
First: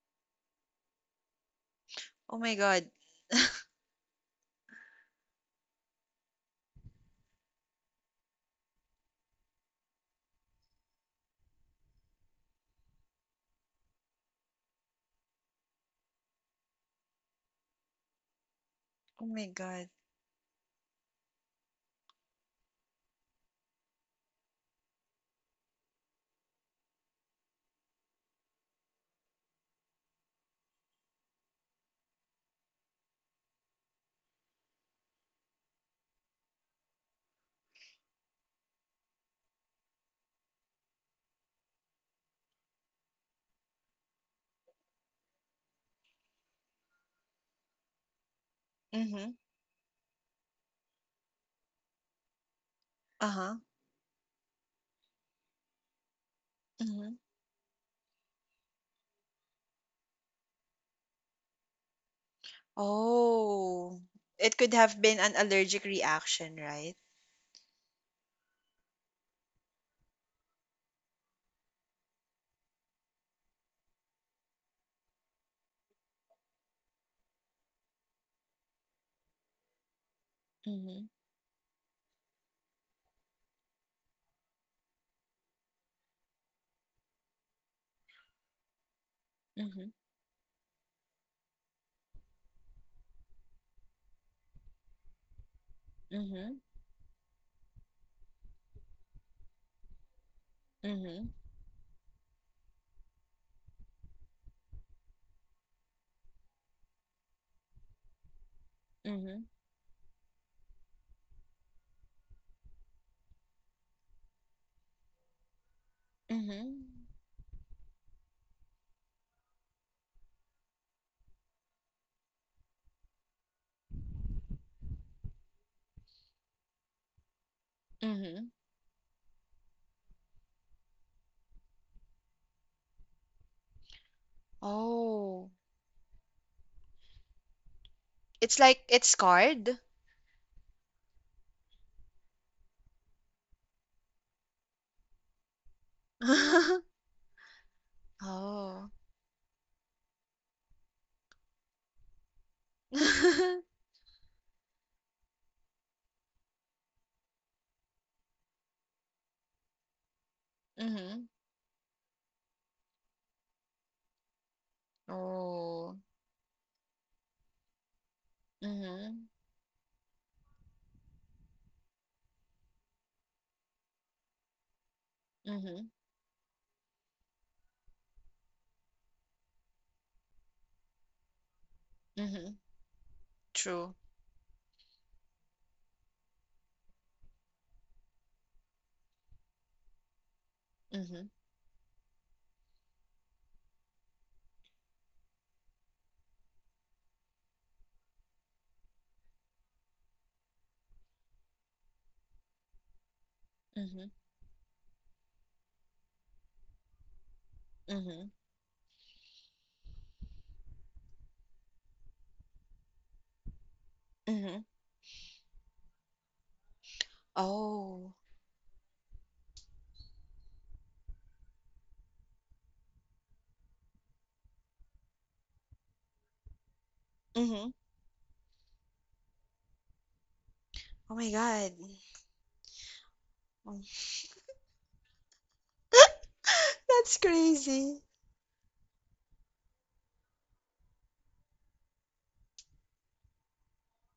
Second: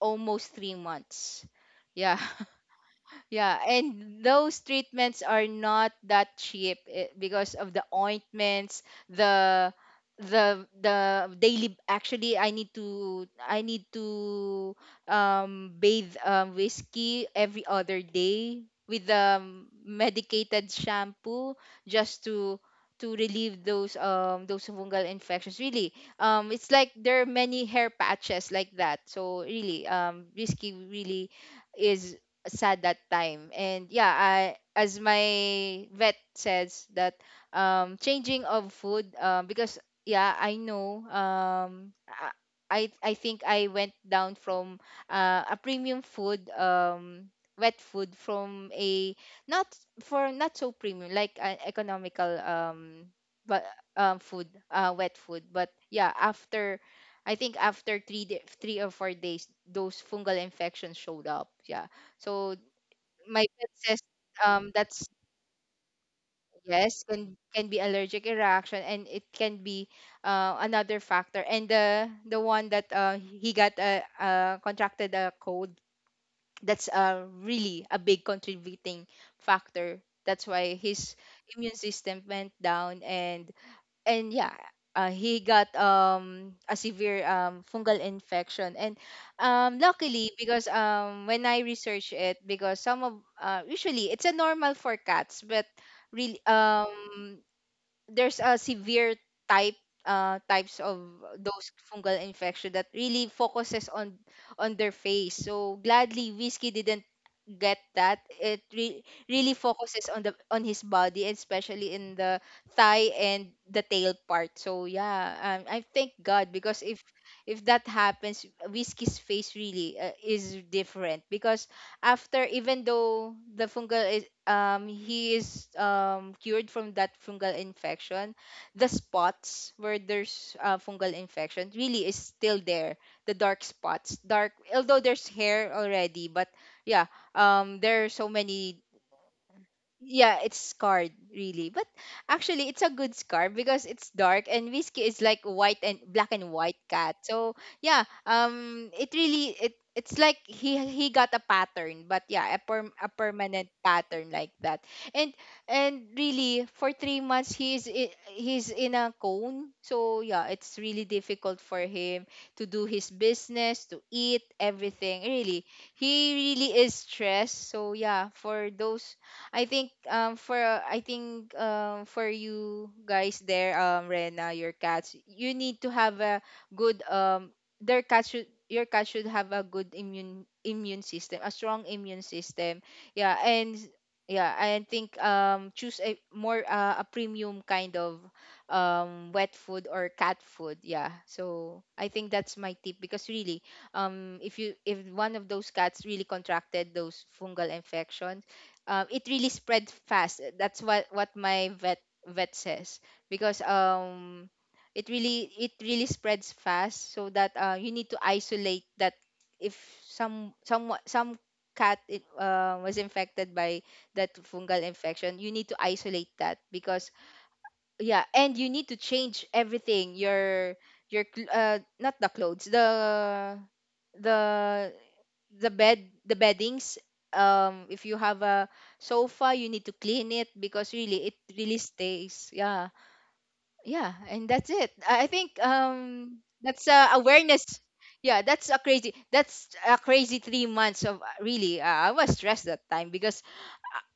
[SPEAKER 1] almost three months. Yeah.
[SPEAKER 2] Oh my God.
[SPEAKER 1] Yeah, and those treatments are not that cheap, eh, because of the ointments, the the the daily actually, I need to I need to um bathe um whiskey every other day with
[SPEAKER 2] Oh my
[SPEAKER 1] um
[SPEAKER 2] God.
[SPEAKER 1] medicated shampoo just to to relieve those um those fungal infections. Really, um it's like there are many hair patches like that, so really, um whiskey really is sad that time. And yeah, I, as my vet says that um, changing of food, uh, because yeah, I know, um, I I I think I went down from uh, a premium food, um, wet food, from a
[SPEAKER 2] Mm-hmm.
[SPEAKER 1] not, for not so premium, like an economical, um
[SPEAKER 2] Uh-huh.
[SPEAKER 1] but um food, uh wet food. But yeah, after
[SPEAKER 2] Mm-hmm.
[SPEAKER 1] I think after three day, three or four days, those fungal infections showed up, yeah. So my pet
[SPEAKER 2] Oh,
[SPEAKER 1] says
[SPEAKER 2] it
[SPEAKER 1] um
[SPEAKER 2] could have
[SPEAKER 1] that's
[SPEAKER 2] been an allergic reaction, right?
[SPEAKER 1] yes, can can be allergic reaction, and it can be uh, another factor. And the the one that uh, he got uh, uh, contracted a cold, that's uh, really a big contributing factor. That's why
[SPEAKER 2] Mm-hmm.
[SPEAKER 1] his immune system went down, and and yeah, uh, he got um a severe um fungal infection. And um
[SPEAKER 2] Mm-hmm.
[SPEAKER 1] luckily, because um when I research it, because some of uh, usually it's a normal for cats, but really,
[SPEAKER 2] Mm-hmm.
[SPEAKER 1] um there's a severe type, uh, types of
[SPEAKER 2] Mm-hmm.
[SPEAKER 1] those fungal infection that really focuses on on their face, so gladly whiskey didn't get that. It re-
[SPEAKER 2] Mm-hmm.
[SPEAKER 1] really focuses on the on his body, and especially in the thigh and the tail part. So yeah, um, I thank god,
[SPEAKER 2] Mm-hmm.
[SPEAKER 1] because if if that happens, whiskey's face really uh, is different. Because after, even though the fungal is, um he is um cured from that fungal infection,
[SPEAKER 2] Mm-hmm.
[SPEAKER 1] the spots where there's uh, fungal infection really is still there, the dark spots. Dark, although there's
[SPEAKER 2] Oh,
[SPEAKER 1] hair already, but yeah, um there are so
[SPEAKER 2] it's like
[SPEAKER 1] many,
[SPEAKER 2] it's scarred.
[SPEAKER 1] yeah, it's scarred, really. But actually it's a good scar, because it's dark, and Whiskey is like white and black and white cat. So yeah,
[SPEAKER 2] Oh.
[SPEAKER 1] um it really it it's like he he got a pattern, but yeah, a per, a permanent pattern like that. And and really for three months, he's i- he's in a cone. So yeah, it's really
[SPEAKER 2] Mhm.
[SPEAKER 1] difficult for him to do his business, to eat, everything. Really,
[SPEAKER 2] Oh.
[SPEAKER 1] he really is stressed. So yeah, for those,
[SPEAKER 2] Mhm.
[SPEAKER 1] I think um for uh, I think um for you guys there, um Rena, your cats, you need
[SPEAKER 2] Mhm.
[SPEAKER 1] to have a good um their cat should your cat should have a good immune immune system, a strong immune
[SPEAKER 2] Mhm.
[SPEAKER 1] system, yeah. And
[SPEAKER 2] True.
[SPEAKER 1] yeah, I think um choose a more uh, a premium kind of um wet food or cat food, yeah.
[SPEAKER 2] Mhm.
[SPEAKER 1] So I think that's my tip, because really, um if you, if one of those cats really contracted those fungal infections, um, it really spread fast. That's what what my vet vet says. Because
[SPEAKER 2] Mhm.
[SPEAKER 1] um it really it really spreads fast, so that uh, you need to
[SPEAKER 2] Mhm.
[SPEAKER 1] isolate that. If some some some cat it, uh, was infected by that
[SPEAKER 2] Mhm.
[SPEAKER 1] fungal infection, you need to isolate that. Because
[SPEAKER 2] Oh.
[SPEAKER 1] yeah, and you need to change everything, your your cl- uh not the clothes, the the the bed, the beddings,
[SPEAKER 2] Mhm.
[SPEAKER 1] um if you have a sofa, you need to clean it, because
[SPEAKER 2] Oh
[SPEAKER 1] really
[SPEAKER 2] my
[SPEAKER 1] it
[SPEAKER 2] God.
[SPEAKER 1] really stays, yeah.
[SPEAKER 2] Mm.
[SPEAKER 1] Yeah, and that's it. I I think um that's uh,
[SPEAKER 2] That's
[SPEAKER 1] awareness.
[SPEAKER 2] crazy.
[SPEAKER 1] Yeah, that's a crazy, that's a crazy three months of really, uh, I was stressed that time, because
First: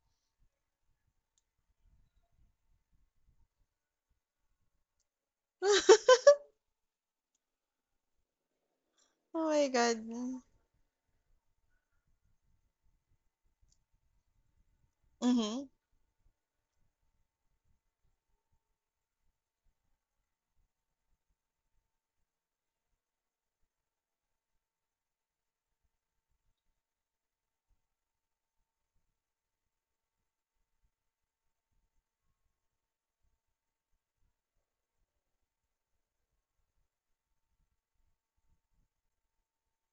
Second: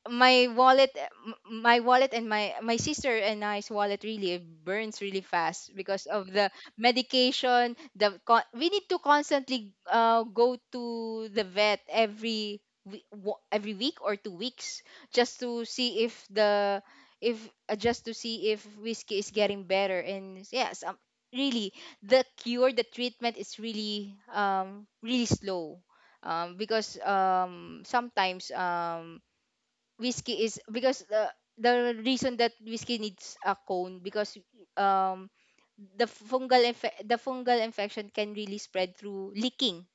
[SPEAKER 1] my wallet, uh, m- my wallet and my my sister and I's wallet really burns really fast because of the medication, the con- we need to
[SPEAKER 2] Oh my
[SPEAKER 1] constantly
[SPEAKER 2] God.
[SPEAKER 1] uh, go to the vet every we- wo- every week or two weeks, just to
[SPEAKER 2] Mhm.
[SPEAKER 1] see if the if uh, just to see if whiskey is getting better. And yes, um, really the cure, the treatment is really um really slow. um, because um, sometimes um, whiskey is because the the reason that whiskey needs a cone, because um the fungal infe- the fungal infection can really spread through licking.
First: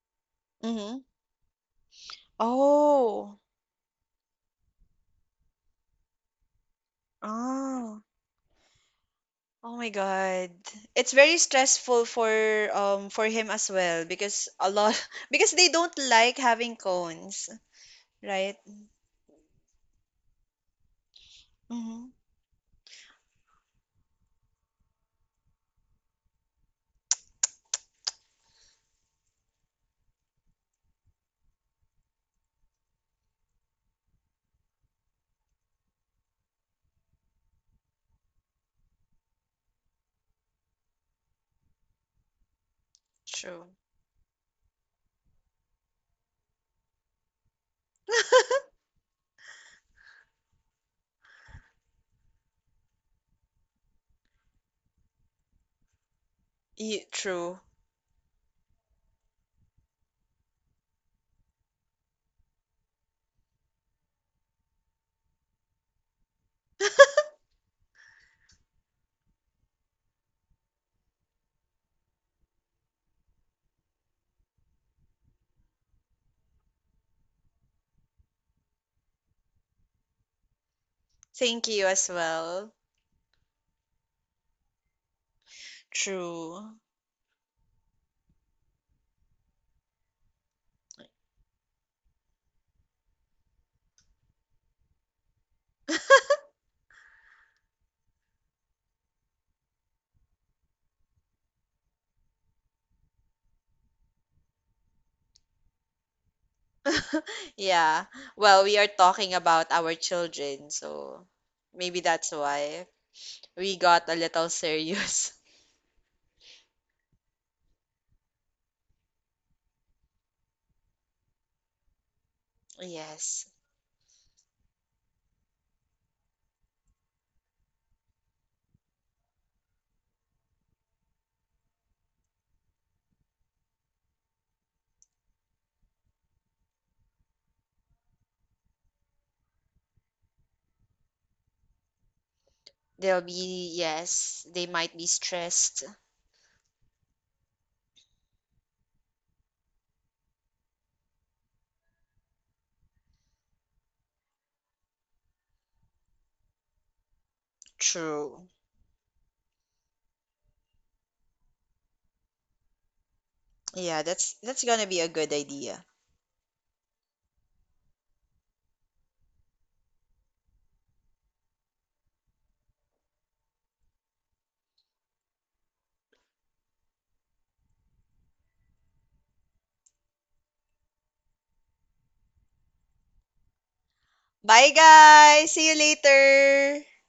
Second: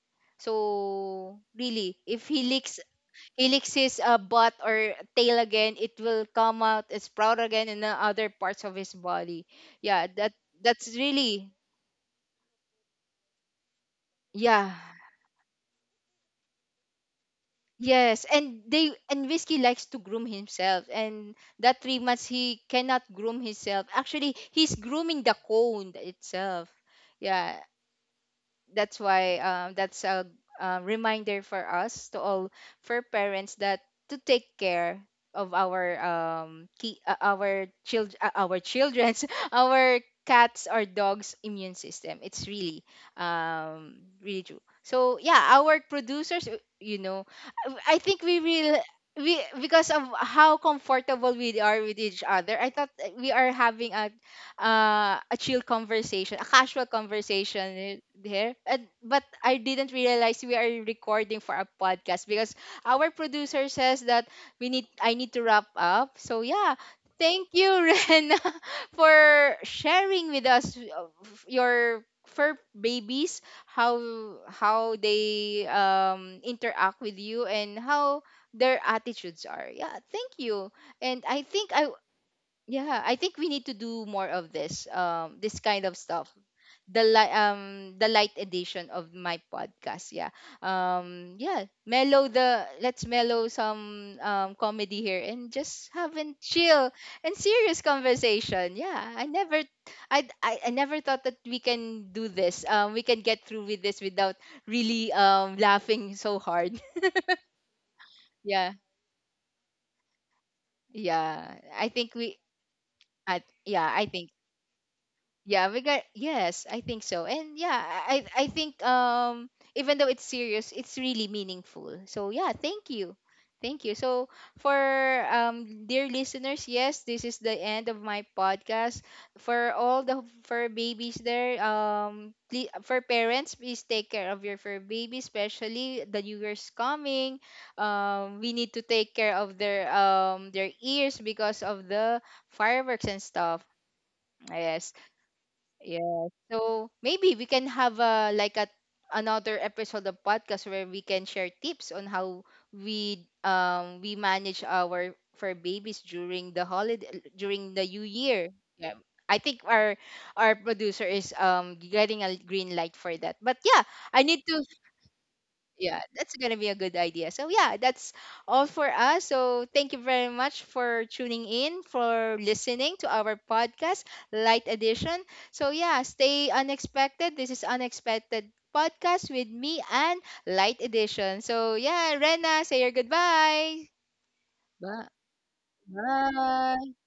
[SPEAKER 2] Mhm.
[SPEAKER 1] So really, if he licks,
[SPEAKER 2] Oh.
[SPEAKER 1] he licks his uh, butt or tail again, it will come out and sprout again in the
[SPEAKER 2] Oh.
[SPEAKER 1] other parts of his body.
[SPEAKER 2] Oh my
[SPEAKER 1] Yeah, that
[SPEAKER 2] God.
[SPEAKER 1] that's
[SPEAKER 2] It's very
[SPEAKER 1] really,
[SPEAKER 2] stressful for um for him as well because a
[SPEAKER 1] yeah.
[SPEAKER 2] lot because they don't like having cones,
[SPEAKER 1] Yes,
[SPEAKER 2] right?
[SPEAKER 1] and they, and Whiskey likes to groom himself, and that three
[SPEAKER 2] Mhm.
[SPEAKER 1] months he cannot groom himself. Actually, he's grooming the cone itself. Yeah, that's why um, that's a, uh reminder for us to all, for parents, that to take care of our um key, uh, our child, uh, our children's, our cats or dogs immune system. It's really
[SPEAKER 2] True.
[SPEAKER 1] um really true. So yeah, our producers, uh, you know, I think we will, we, because of how comfortable we are with each other, I thought uh, we are having a uh, a chill conversation, a casual
[SPEAKER 2] You, true.
[SPEAKER 1] conversation there. And, but I didn't realize we are recording for a podcast, because our producer says that we need I need to wrap up. So yeah, thank you, Rena, for sharing with us uh, f- your fur babies, how how they um interact with you, and how their attitudes are. Yeah, thank you. And I
[SPEAKER 2] Thank
[SPEAKER 1] think
[SPEAKER 2] you
[SPEAKER 1] I
[SPEAKER 2] as well.
[SPEAKER 1] yeah, I think we need to do more of this, um, this kind of stuff.
[SPEAKER 2] True.
[SPEAKER 1] The light, um, the light edition of my podcast. Yeah, um, yeah, mellow the. Let's mellow some um comedy here and just have a chill and serious conversation. Yeah, I never, I, I, I never thought that we can do this. Um, we can get through with this without really um laughing so hard.
[SPEAKER 2] Yeah. Well,
[SPEAKER 1] yeah,
[SPEAKER 2] we are talking about our children, so
[SPEAKER 1] yeah. I
[SPEAKER 2] maybe
[SPEAKER 1] think
[SPEAKER 2] that's
[SPEAKER 1] we.
[SPEAKER 2] why
[SPEAKER 1] I,
[SPEAKER 2] we
[SPEAKER 1] yeah, I
[SPEAKER 2] got a
[SPEAKER 1] think,
[SPEAKER 2] little serious.
[SPEAKER 1] yeah, we got, yes, I think so. And yeah, I I I think um even though it's serious, it's really meaningful. So yeah, thank you.
[SPEAKER 2] Yes.
[SPEAKER 1] Thank you. So for um dear listeners, yes, this is the end of my podcast. For all the fur babies there, um please, for parents, please take care of your fur baby, especially the new year's coming. Um we need to take care of their um their ears because of the fireworks
[SPEAKER 2] They'll
[SPEAKER 1] and stuff.
[SPEAKER 2] be, yes, they might
[SPEAKER 1] Yes.
[SPEAKER 2] be stressed.
[SPEAKER 1] Yeah. So maybe we can have a like a another episode of podcast where we can share tips on how we um we manage our for babies during the holiday, during the new
[SPEAKER 2] True.
[SPEAKER 1] year. Yeah. I think our our producer is um getting a green light for that. But yeah,
[SPEAKER 2] Yeah,
[SPEAKER 1] I
[SPEAKER 2] that's
[SPEAKER 1] need
[SPEAKER 2] that's
[SPEAKER 1] to
[SPEAKER 2] gonna be a good idea.
[SPEAKER 1] yeah, that's gonna be a good idea. So yeah, that's all for us. So thank you very much for tuning in, for listening to our podcast, light edition. So yeah, stay unexpected, this is unexpected podcast with me and light edition. So yeah, Rena, say your goodbye.
[SPEAKER 2] Bye
[SPEAKER 1] Bye.
[SPEAKER 2] guys. See you later.
[SPEAKER 1] Bye.